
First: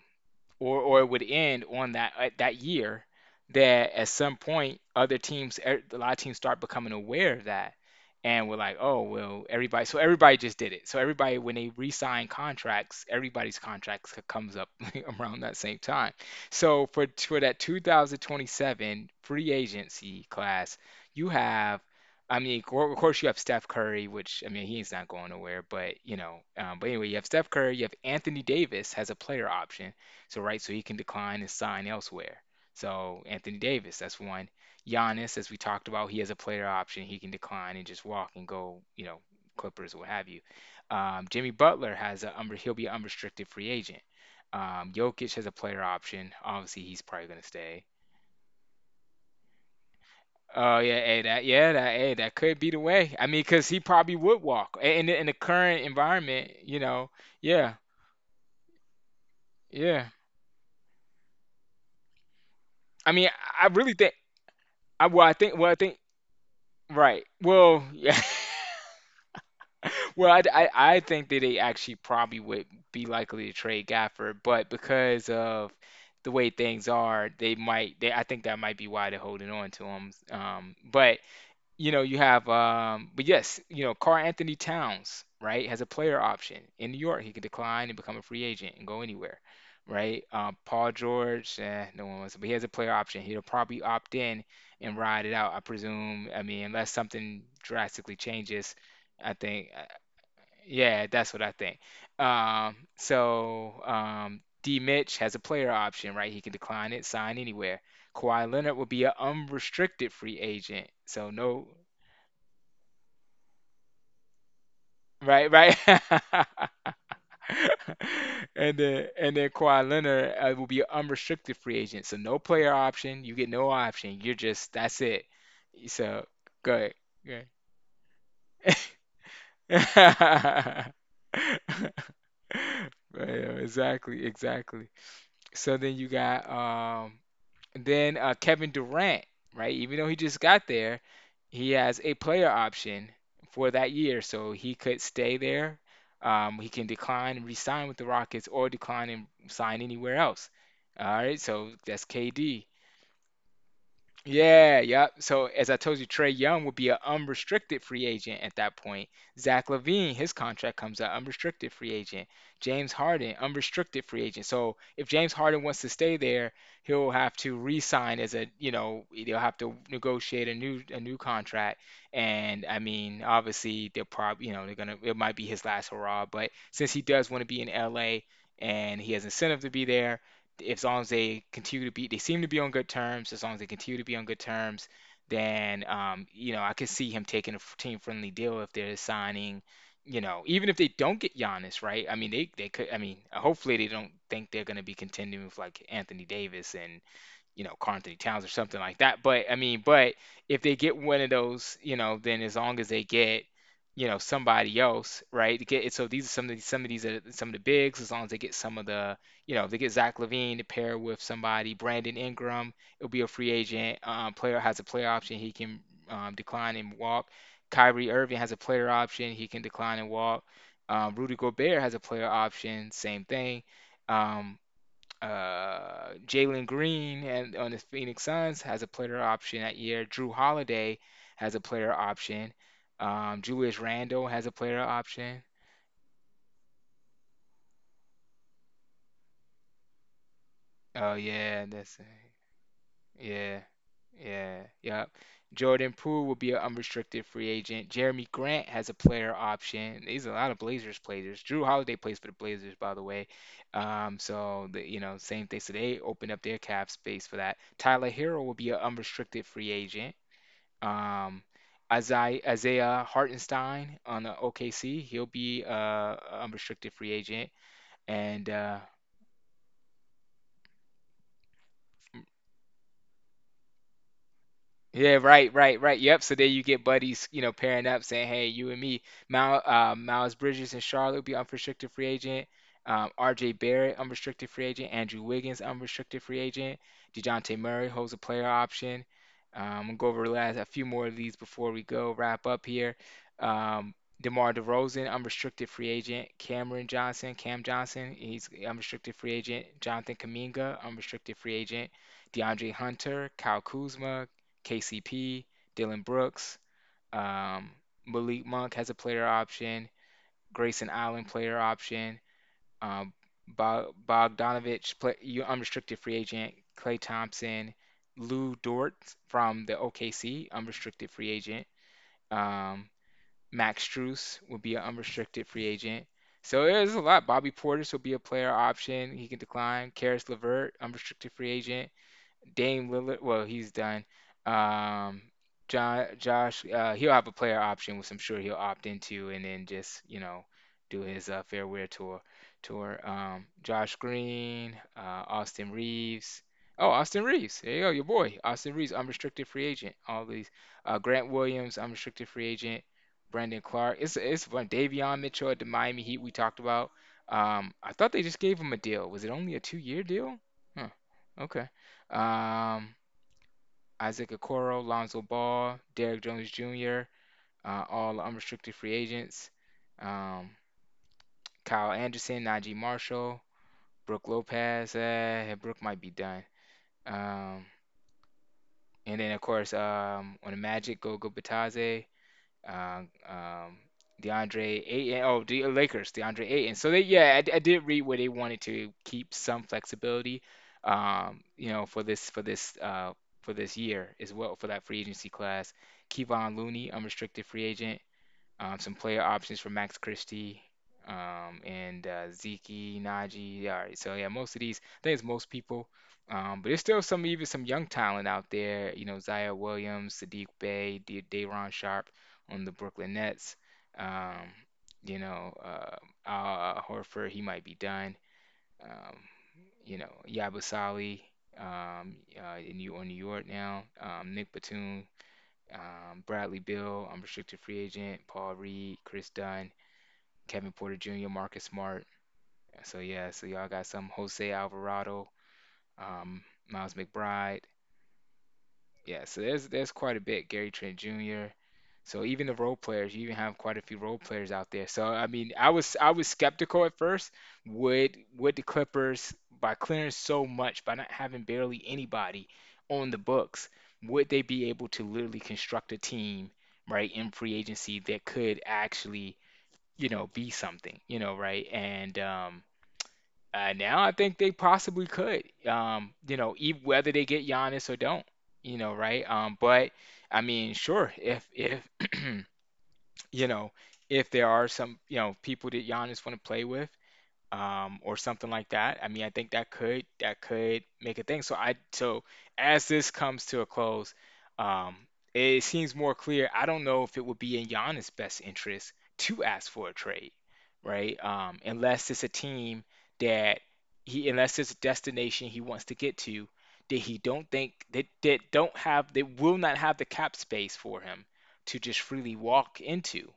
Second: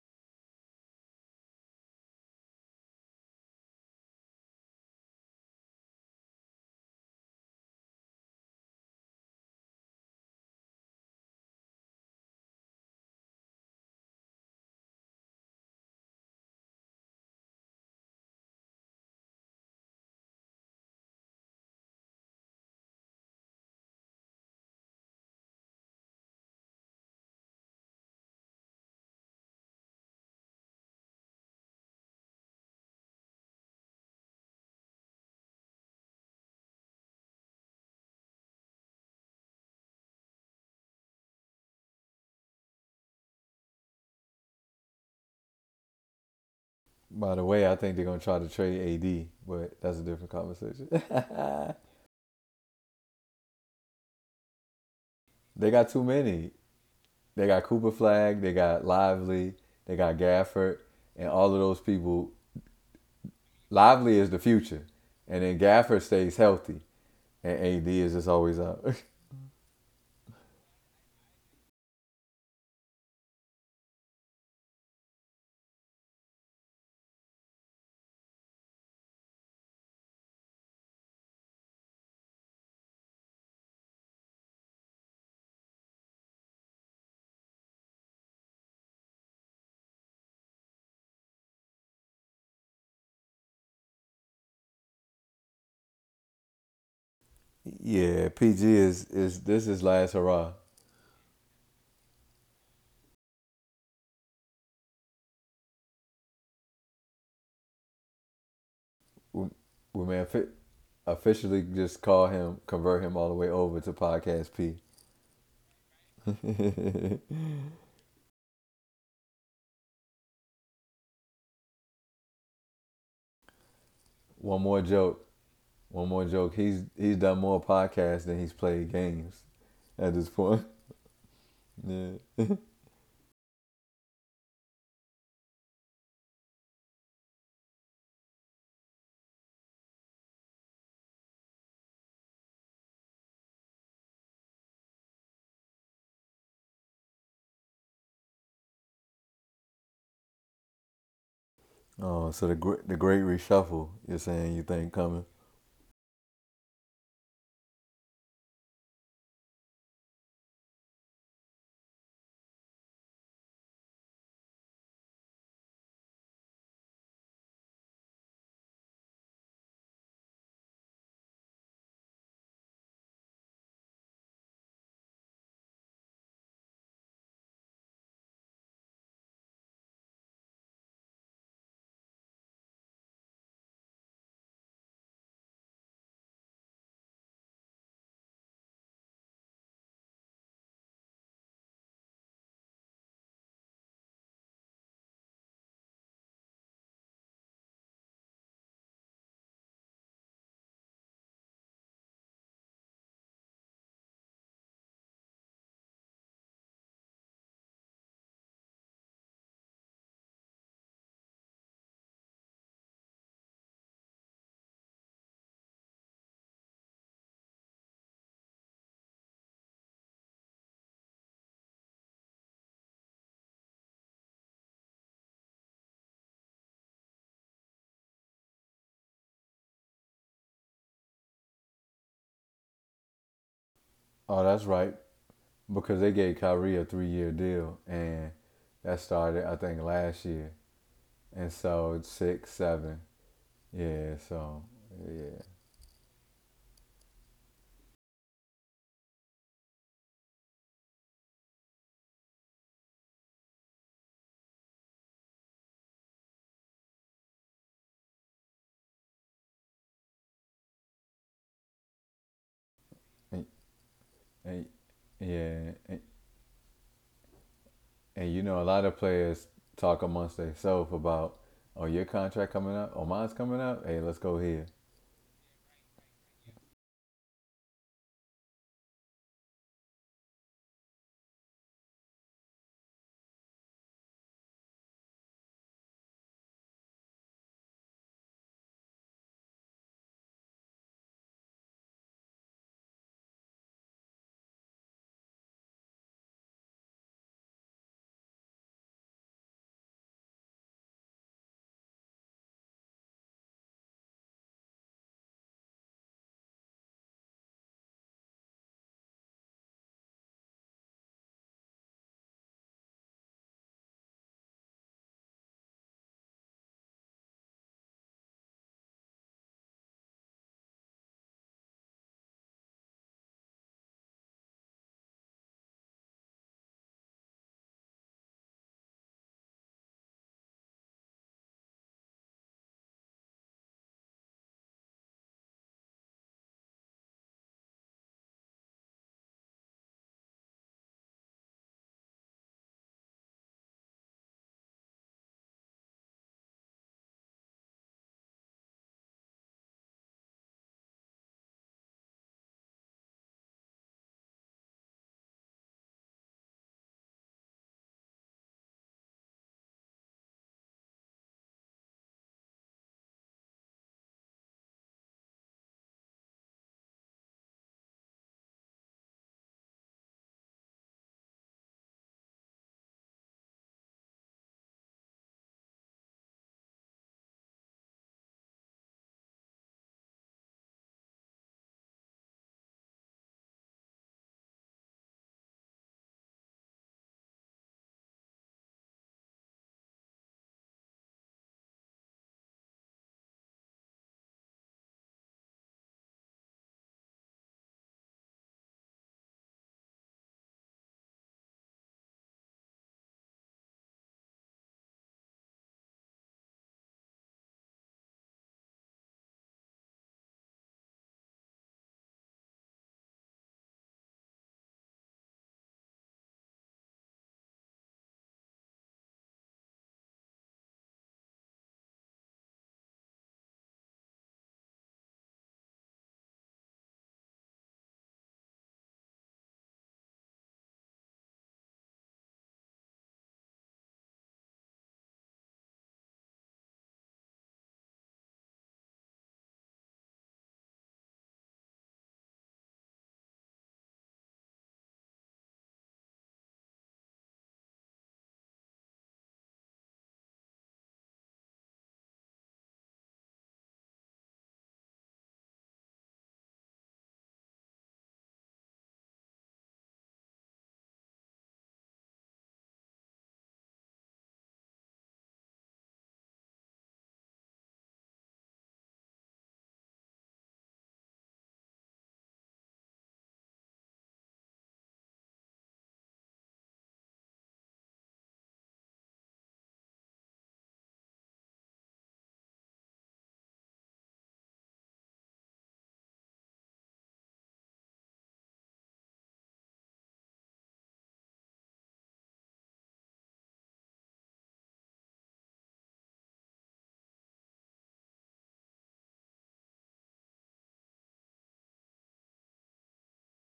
Speaker 2: or it would end on that at that year that at some point other teams a lot of teams start becoming aware of that and we're like, oh, well, everybody, so everybody just did it, so everybody when they re-sign contracts everybody's contracts comes up [laughs] around that same time, so for that 2027 free agency class you have, I mean, of course, you have Steph Curry, which I mean, he's not going nowhere. But you know, but anyway, you have Steph Curry. You have Anthony Davis has a player option. So right, so he can decline and sign elsewhere. So Anthony Davis, that's one. Giannis, as we talked about, he has a player option. He can decline and just walk and go, you know, Clippers, or what have you. Jimmy Butler has a he'll be an unrestricted free agent. Jokic has a player option. Obviously, he's probably
Speaker 1: By the
Speaker 2: gonna
Speaker 1: way, I
Speaker 2: stay.
Speaker 1: think they're gonna try to trade AD, but that's a different
Speaker 2: Oh
Speaker 1: conversation.
Speaker 2: yeah, hey, that,
Speaker 1: [laughs]
Speaker 2: yeah, that, hey, that could be the way. I mean, 'cause he probably would walk. A- in the
Speaker 1: They got
Speaker 2: current
Speaker 1: too many.
Speaker 2: environment, you know.
Speaker 1: They got
Speaker 2: Yeah,
Speaker 1: Cooper Flag, they got Lively, they got
Speaker 2: yeah.
Speaker 1: Gafford, and all of those people.
Speaker 2: I mean, I really
Speaker 1: Lively
Speaker 2: think,
Speaker 1: is the future,
Speaker 2: I, well,
Speaker 1: and
Speaker 2: I
Speaker 1: then
Speaker 2: think, well, I
Speaker 1: Gafford
Speaker 2: think,
Speaker 1: stays healthy,
Speaker 2: right.
Speaker 1: and
Speaker 2: Well,
Speaker 1: AD
Speaker 2: [laughs]
Speaker 1: is just
Speaker 2: yeah.
Speaker 1: always out. [laughs]
Speaker 2: Well, I think that they actually probably would be likely to trade Gafford, but because of the way things are, they might. They, I think that might be why they're holding on to him. But you know, you have, but yes, you know, Carl Anthony Towns, right, has a player option in New York. He could decline and become a free agent and go anywhere, right? Paul George, eh, no one wants, but he has a player option. He'll probably opt in and ride it out, I presume. I mean, unless something drastically
Speaker 1: Yeah, PG
Speaker 2: changes, I
Speaker 1: is this
Speaker 2: think,
Speaker 1: is last hurrah.
Speaker 2: yeah, that's what I think. D. Mitch has a player option, right? He can decline it, sign anywhere. Kawhi Leonard will be an
Speaker 1: We, we
Speaker 2: unrestricted
Speaker 1: may
Speaker 2: free agent, so
Speaker 1: officially
Speaker 2: no.
Speaker 1: just call him, convert him all the way over to podcast P.
Speaker 2: Right, right. [laughs]
Speaker 1: [laughs]
Speaker 2: And then, and then Kawhi Leonard will be an unrestricted free agent, so no player option. You get no option. You're
Speaker 1: one
Speaker 2: just,
Speaker 1: more
Speaker 2: that's it.
Speaker 1: joke, one more
Speaker 2: So
Speaker 1: joke. He's
Speaker 2: good,
Speaker 1: he's done
Speaker 2: good.
Speaker 1: more podcasts than he's played
Speaker 2: [laughs]
Speaker 1: games at this
Speaker 2: But,
Speaker 1: point. [laughs] Yeah. [laughs]
Speaker 2: yeah, exactly, exactly. So then you got then Kevin Durant, right? Even though he just got there, he has a player option for that year, so he could stay there. He can decline and resign with the Rockets or decline and sign anywhere else. All right, so that's
Speaker 1: Oh, so the
Speaker 2: KD.
Speaker 1: the great reshuffle. You're saying you
Speaker 2: Yeah,
Speaker 1: think
Speaker 2: yep.
Speaker 1: coming?
Speaker 2: So as I told you, Trey Young would be an unrestricted free agent at that point. Zach Levine, his contract comes out unrestricted free agent. James Harden, unrestricted free agent. So if James Harden wants to stay there, he'll have to re-sign as a, you know, they'll have to negotiate a new contract. And I mean, obviously they'll probably, you know, they're gonna, it might be his last hurrah. But since he does want to be in LA and he has incentive to be there, as long as they continue to be, they seem to be on good terms. As long as they continue to be on good terms, then you know, I could see him taking a team friendly deal if they're signing. You know, even if they don't get Giannis, right? I mean, they could. I mean, hopefully they don't think they're going to be continuing with like Anthony Davis and you know, Carl Anthony Towns or something like that. But I mean, but if they get one of those, you know, then as long as they get, you know, somebody else, right? To get, so these are some of these are some of the bigs. As long as they get some of the, you know, if they get Zach Levine to pair with somebody, Brandon Ingram, it'll be a free agent. Player has a player option, he can decline and walk. Kyrie Irving has a player option, he can decline and walk. Rudy Gobert has a player option, same thing. Um, Jalen Green and on the Phoenix Suns has a player option that year. Drew Holiday has a player option. Julius Randle has
Speaker 1: Oh,
Speaker 2: a
Speaker 1: that's
Speaker 2: player
Speaker 1: right,
Speaker 2: option.
Speaker 1: because they gave Kyrie a 3 year deal, and that started I think last year,
Speaker 2: Oh
Speaker 1: and
Speaker 2: yeah,
Speaker 1: so
Speaker 2: that's
Speaker 1: it's six, seven.
Speaker 2: yeah,
Speaker 1: Yeah,
Speaker 2: yeah,
Speaker 1: so
Speaker 2: yep.
Speaker 1: yeah.
Speaker 2: Jordan Poole will be an unrestricted free agent. Jeremy Grant has a player option. These are a lot of Blazers players. Drew Holiday plays for the Blazers, by the way. So the, you know, same thing. So they open up their cap space for that. Tyler Hero will be an unrestricted free agent. Um, Isaiah
Speaker 1: And
Speaker 2: Hartenstein on the
Speaker 1: And
Speaker 2: OKC, he'll be
Speaker 1: yeah,
Speaker 2: a restricted free agent,
Speaker 1: and you
Speaker 2: and
Speaker 1: know, a lot of players talk amongst themselves about, oh, your contract coming up, oh, mine's coming up. Hey, let's go here.
Speaker 2: yeah, right, right, right. Yep. So then you get buddies, you know, pairing up, saying, "Hey, you and me, Mal, Miles Bridges and Charlotte will be unrestricted free agent. R.J. Barrett, unrestricted free agent. Andrew Wiggins, unrestricted free agent. DeJounte Murray holds a player option. I'm gonna go over the last a few more of these before we go wrap up here. Um, DeMar DeRozan, unrestricted free agent. Cameron Johnson, Cam Johnson, he's unrestricted free agent. Jonathan Kaminga, unrestricted free agent. DeAndre Hunter, Kyle Kuzma, KCP, Dylan Brooks, um, Malik Monk has a player option, Grayson Allen player option, um, Bogdanovich, play, you unrestricted free agent, Clay Thompson, Lou Dort from the OKC, unrestricted free agent. Um, Max Strus will be an unrestricted free agent. So there's a lot. Bobby Portis will be a player option. He can decline. Karis LeVert, unrestricted free agent. Dame Lillard, well, he's done. Um, John, Josh, he'll have a player option, which I'm sure he'll opt into, and then just you know do his fair wear tour. Tour. Josh Green, Austin Reeves. Oh, Austin Reeves. There you go, your boy, Austin Reeves, unrestricted free agent. All these. Grant Williams, unrestricted free agent. Brandon Clark. It's fun. Davion Mitchell at the Miami Heat we talked about. I thought they just gave him a deal. Was it only a two-year deal? Huh. Okay, um, Isaac Okoro, Lonzo Ball, Derrick Jones Jr., all unrestricted free agents, um, Kyle Anderson, Najee Marshall, Brooke Lopez. Brooke might be done. Um, and then, of course, on the Magic, Gogo Batadze, um, um, DeAndre Ayton. Oh, the Lakers, DeAndre Ayton. So they, yeah, I did read where they wanted to keep some flexibility, for this for this for this year as well for that free agency class. Kevon Looney, unrestricted free agent. Some player options for Max Christie, and Zeke, Najee. Yeah, all right, so yeah, most of these, I think it's most people. But there's still some, even some young talent out there. You know, Zaire Williams, Sadiq Bey, Daron Sharp on the Brooklyn Nets. Um, you know, uh, Al Horford, he might be done. Um, Yabusali, in on New York now. Nick Batum, Bradley Bill, restricted free agent, Paul Reed, Chris Dunn, Kevin Porter Jr., Marcus Smart. So yeah, so y'all got some Jose Alvarado, um, Miles McBride, yeah, so there's quite a bit. Gary Trent Jr. So even the role players, you even have quite a few role players out there. So I mean, I was skeptical at first. Would the Clippers, by clearing so much, by not having barely anybody on the books, would they be able to literally construct a team right in free agency that could actually, you know, be something, you know, right? and Now I think they possibly could. You know, ev whether they get Giannis or don't, you know, right? But I mean, sure, if [clears throat] you know, if there are some, you know, people that Giannis want to play with, or something like that. I mean, I think that could make a thing. So, as this comes to a close, um, it seems more clear. I don't know if it would be in Giannis' best interest to ask for a trade, right? Unless it's a team that he unless it's a destination he wants to get to that he don't think that that don't have they will not have the cap space for him to just freely walk into.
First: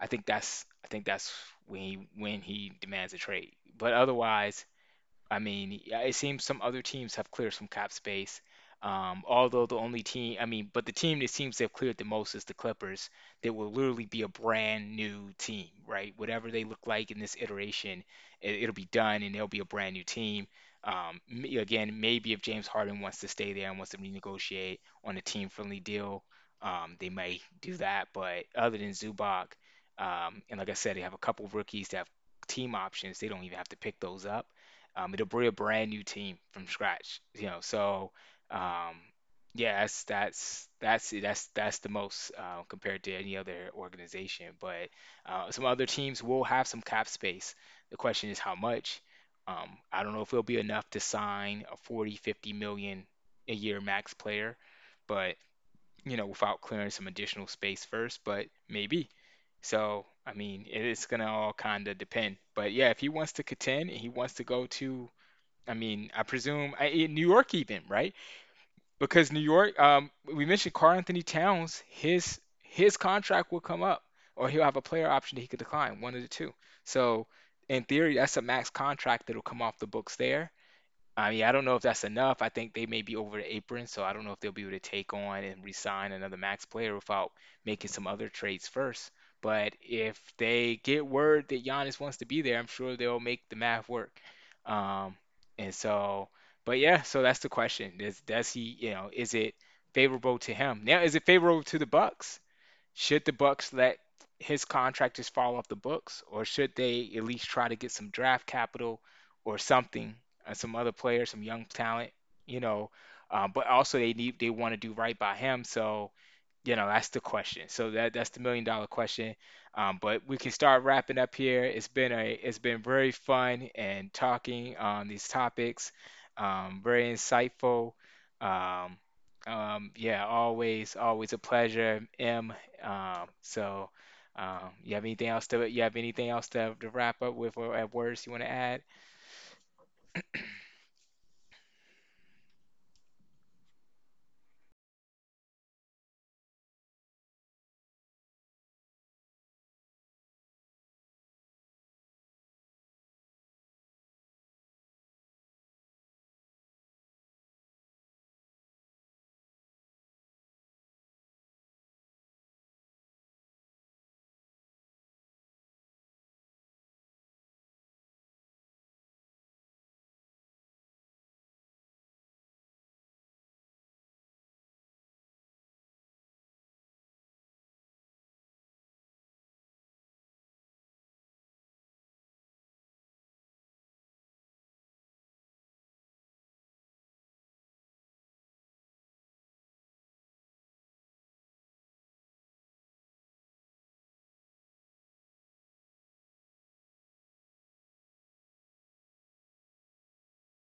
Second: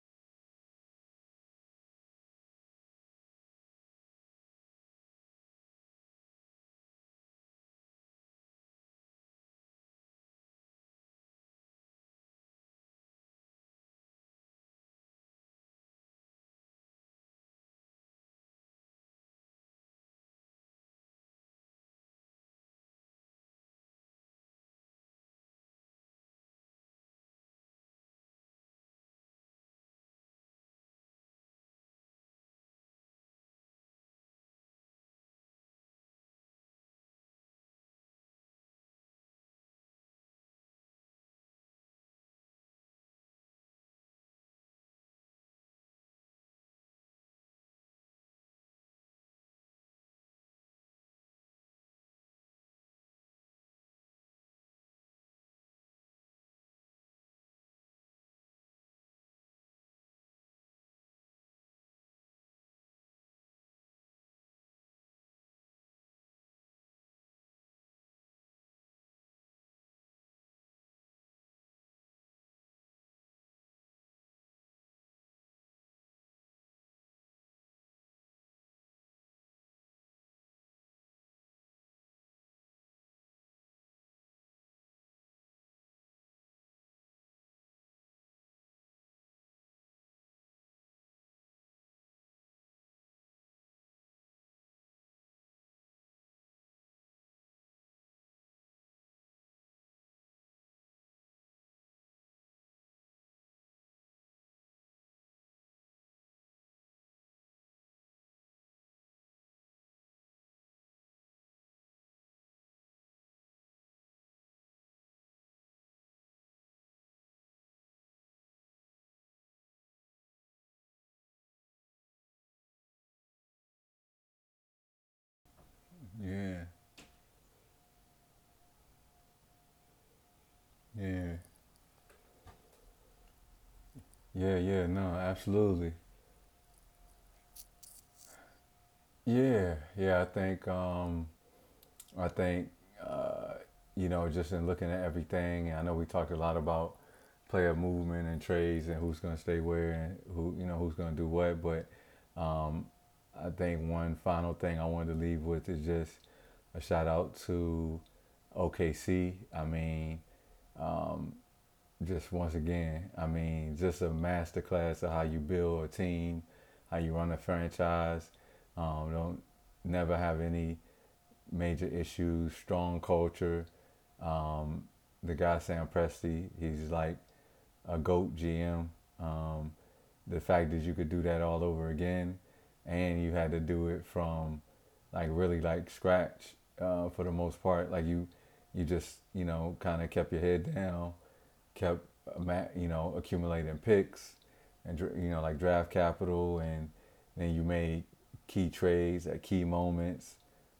Speaker 2: I think that's when he demands a trade. But otherwise, I mean, yeah, it seems some other teams have cleared some cap space. Although the only team, I mean, but the team that seems to have cleared the most is the Clippers. They will literally be a brand new team, right? Whatever they look like in this iteration, it'll be done and they will be a brand new team. Again, maybe if James Harden wants to stay there and wants to renegotiate on a team-friendly deal, they might do that. But other than Zubac, and like I said, they have a couple of rookies that have team options. They don't even have to pick those up. It'll be a brand new team from scratch, you know. So, um, yeah, that's it. That's the most, compared to any other organization. But some other teams will have some cap space. The question is how much. I don't know if it'll be enough to sign a 40, 50 million a year max player, but you know, without clearing some additional space first, but maybe. So, I mean, it's gonna all kind of depend. But yeah, if he wants to contend and he wants to go to, I mean, I presume in New York even, right? Because New York, we mentioned Carl Anthony Towns, his contract will come up, or he'll have a player option that he could decline, one of the two. So in theory, that's a max contract that'll come off the books there. I mean, I don't know if that's enough. I think they may be over the apron, so I don't know if they'll be able to take on and re-sign another max player without making some other trades first. But if they get word that Giannis wants to be there, I'm sure they'll make the math work. Um, and so, but yeah, so that's the question. Is does he, you know, is it favorable to him? Now, is it favorable to the Bucks? Should the Bucks let his contract just fall off the books, or should they at least try to get some draft capital or something, some other players, some young talent, you know? But also they want to do right by him, so you know, that's the question. So that's the million dollar question. But we can start wrapping up here. It's been very fun and talking on these topics.
Speaker 1: Yeah,
Speaker 2: Very insightful. Um, yeah,
Speaker 1: yeah,
Speaker 2: always a pleasure, M. So
Speaker 1: yeah, yeah.
Speaker 2: you have
Speaker 1: No,
Speaker 2: anything else to you
Speaker 1: absolutely.
Speaker 2: have anything else to wrap up with or at words you want to add?
Speaker 1: Yeah, yeah. I think, uh, you know, just in looking at everything, and I know we talked a lot about player movement and trades and who's going to stay where and who, you know, who's going to do what. But Um, I think one final thing I wanted to leave with is just a shout out to OKC. I mean, just once again, I mean, just a masterclass of how you build a team, how you run a franchise. Don't never have any major issues, strong culture. Um, the guy Sam Presti, he's like a goat GM. Um, the fact that you could do that all over again, and you had to do it from like really like scratch for the most part. You just you know kind of kept your head down, kept uh, you know accumulating picks, and you know like draft capital, and then you made key trades at key moments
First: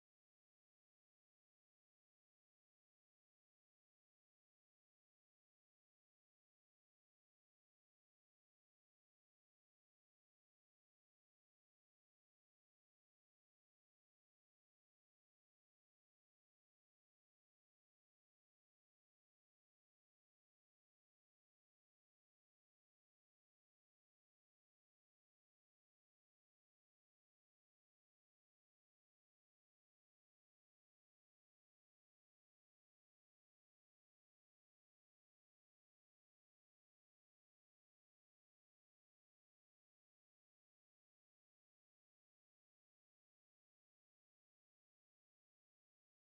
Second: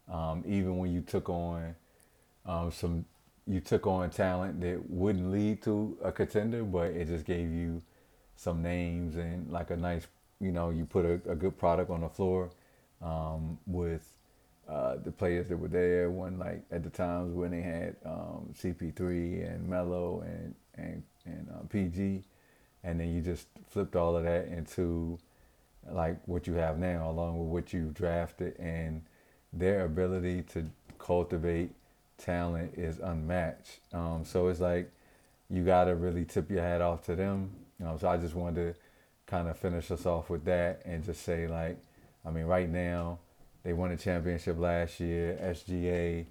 Speaker 1: even when you took on some you took on talent that wouldn't lead to a contender but it just gave you some names and like a nice you know you put a good product on the floor with the players that were there when like at the times when they had CP3 and Melo and PG and then you just flipped all of that into like what you have now, along with what you drafted, and their ability to cultivate talent is unmatched. So it's like you got to really tip your hat off to them. You know, so I just wanted to kind of finish us off with that and just say, like, I mean, right now they won a championship last year. SGA,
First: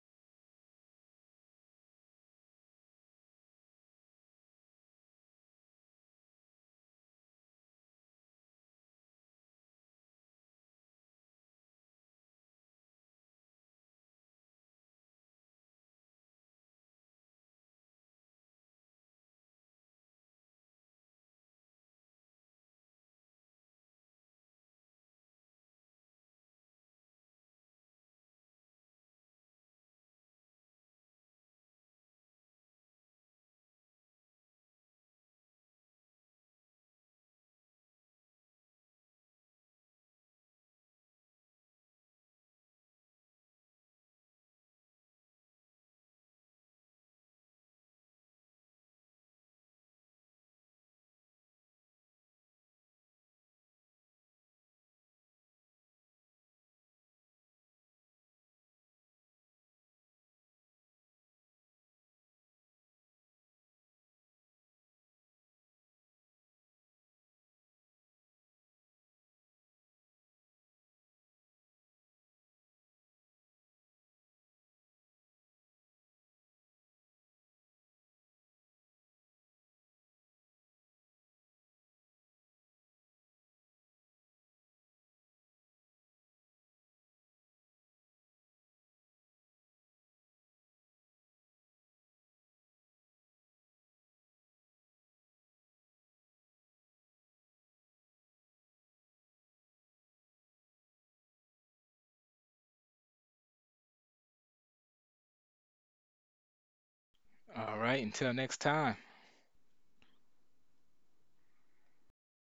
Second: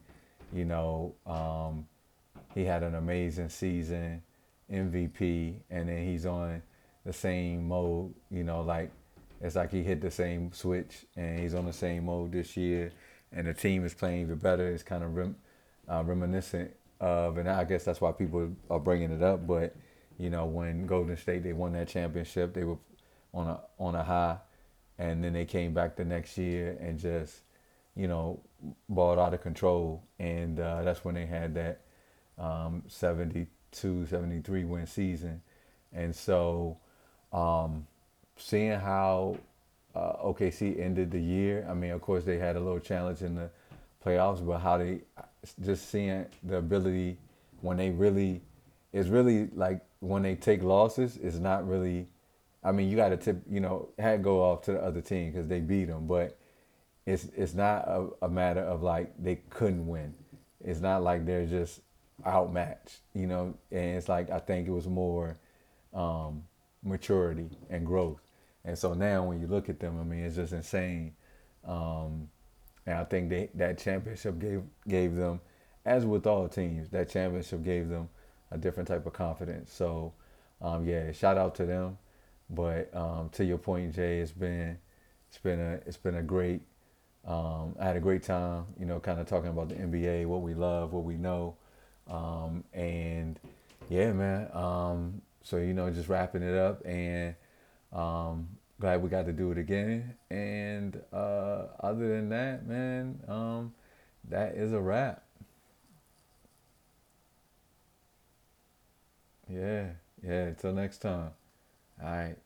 Speaker 1: you know, he had an amazing season, MVP, and then he's on the same mode. You know, like it's like he hit the same switch, and he's on the same mode this year. And the team is playing even better. It's kind of reminiscent of, and I guess that's why people are bringing it up. But you know, when Golden State they won that championship, they were on a high, and then they came back the next year and just you know balled out of control, and that's when they had that 72, 73 win season. And so seeing how OKC ended the year. I mean, of course, they had a little challenge in the playoffs, but how they just seeing the ability when they really, it's really like when they take losses, it's not really. I mean, you got to tip, you know, hat go off to the other team because they beat them, but it's not a matter of like they couldn't win. It's not like they're just outmatched, you know. And it's like I think it was more um, maturity and growth. And so now, when you look at them, I mean, it's just insane. And I think they, that championship gave them, as with all teams, that championship gave them a different type of confidence. So, yeah, shout out to them. But to your point, Jay, it's been a great. I had a great time, you know, kind of talking about the NBA, what we love, what we know, and yeah, man. So you know, just wrapping it up and um, glad we got to do it again. And other than that, man, that is a wrap.
Speaker 2: All right, until next time.
Speaker 1: Yeah, yeah. Till next time. All right.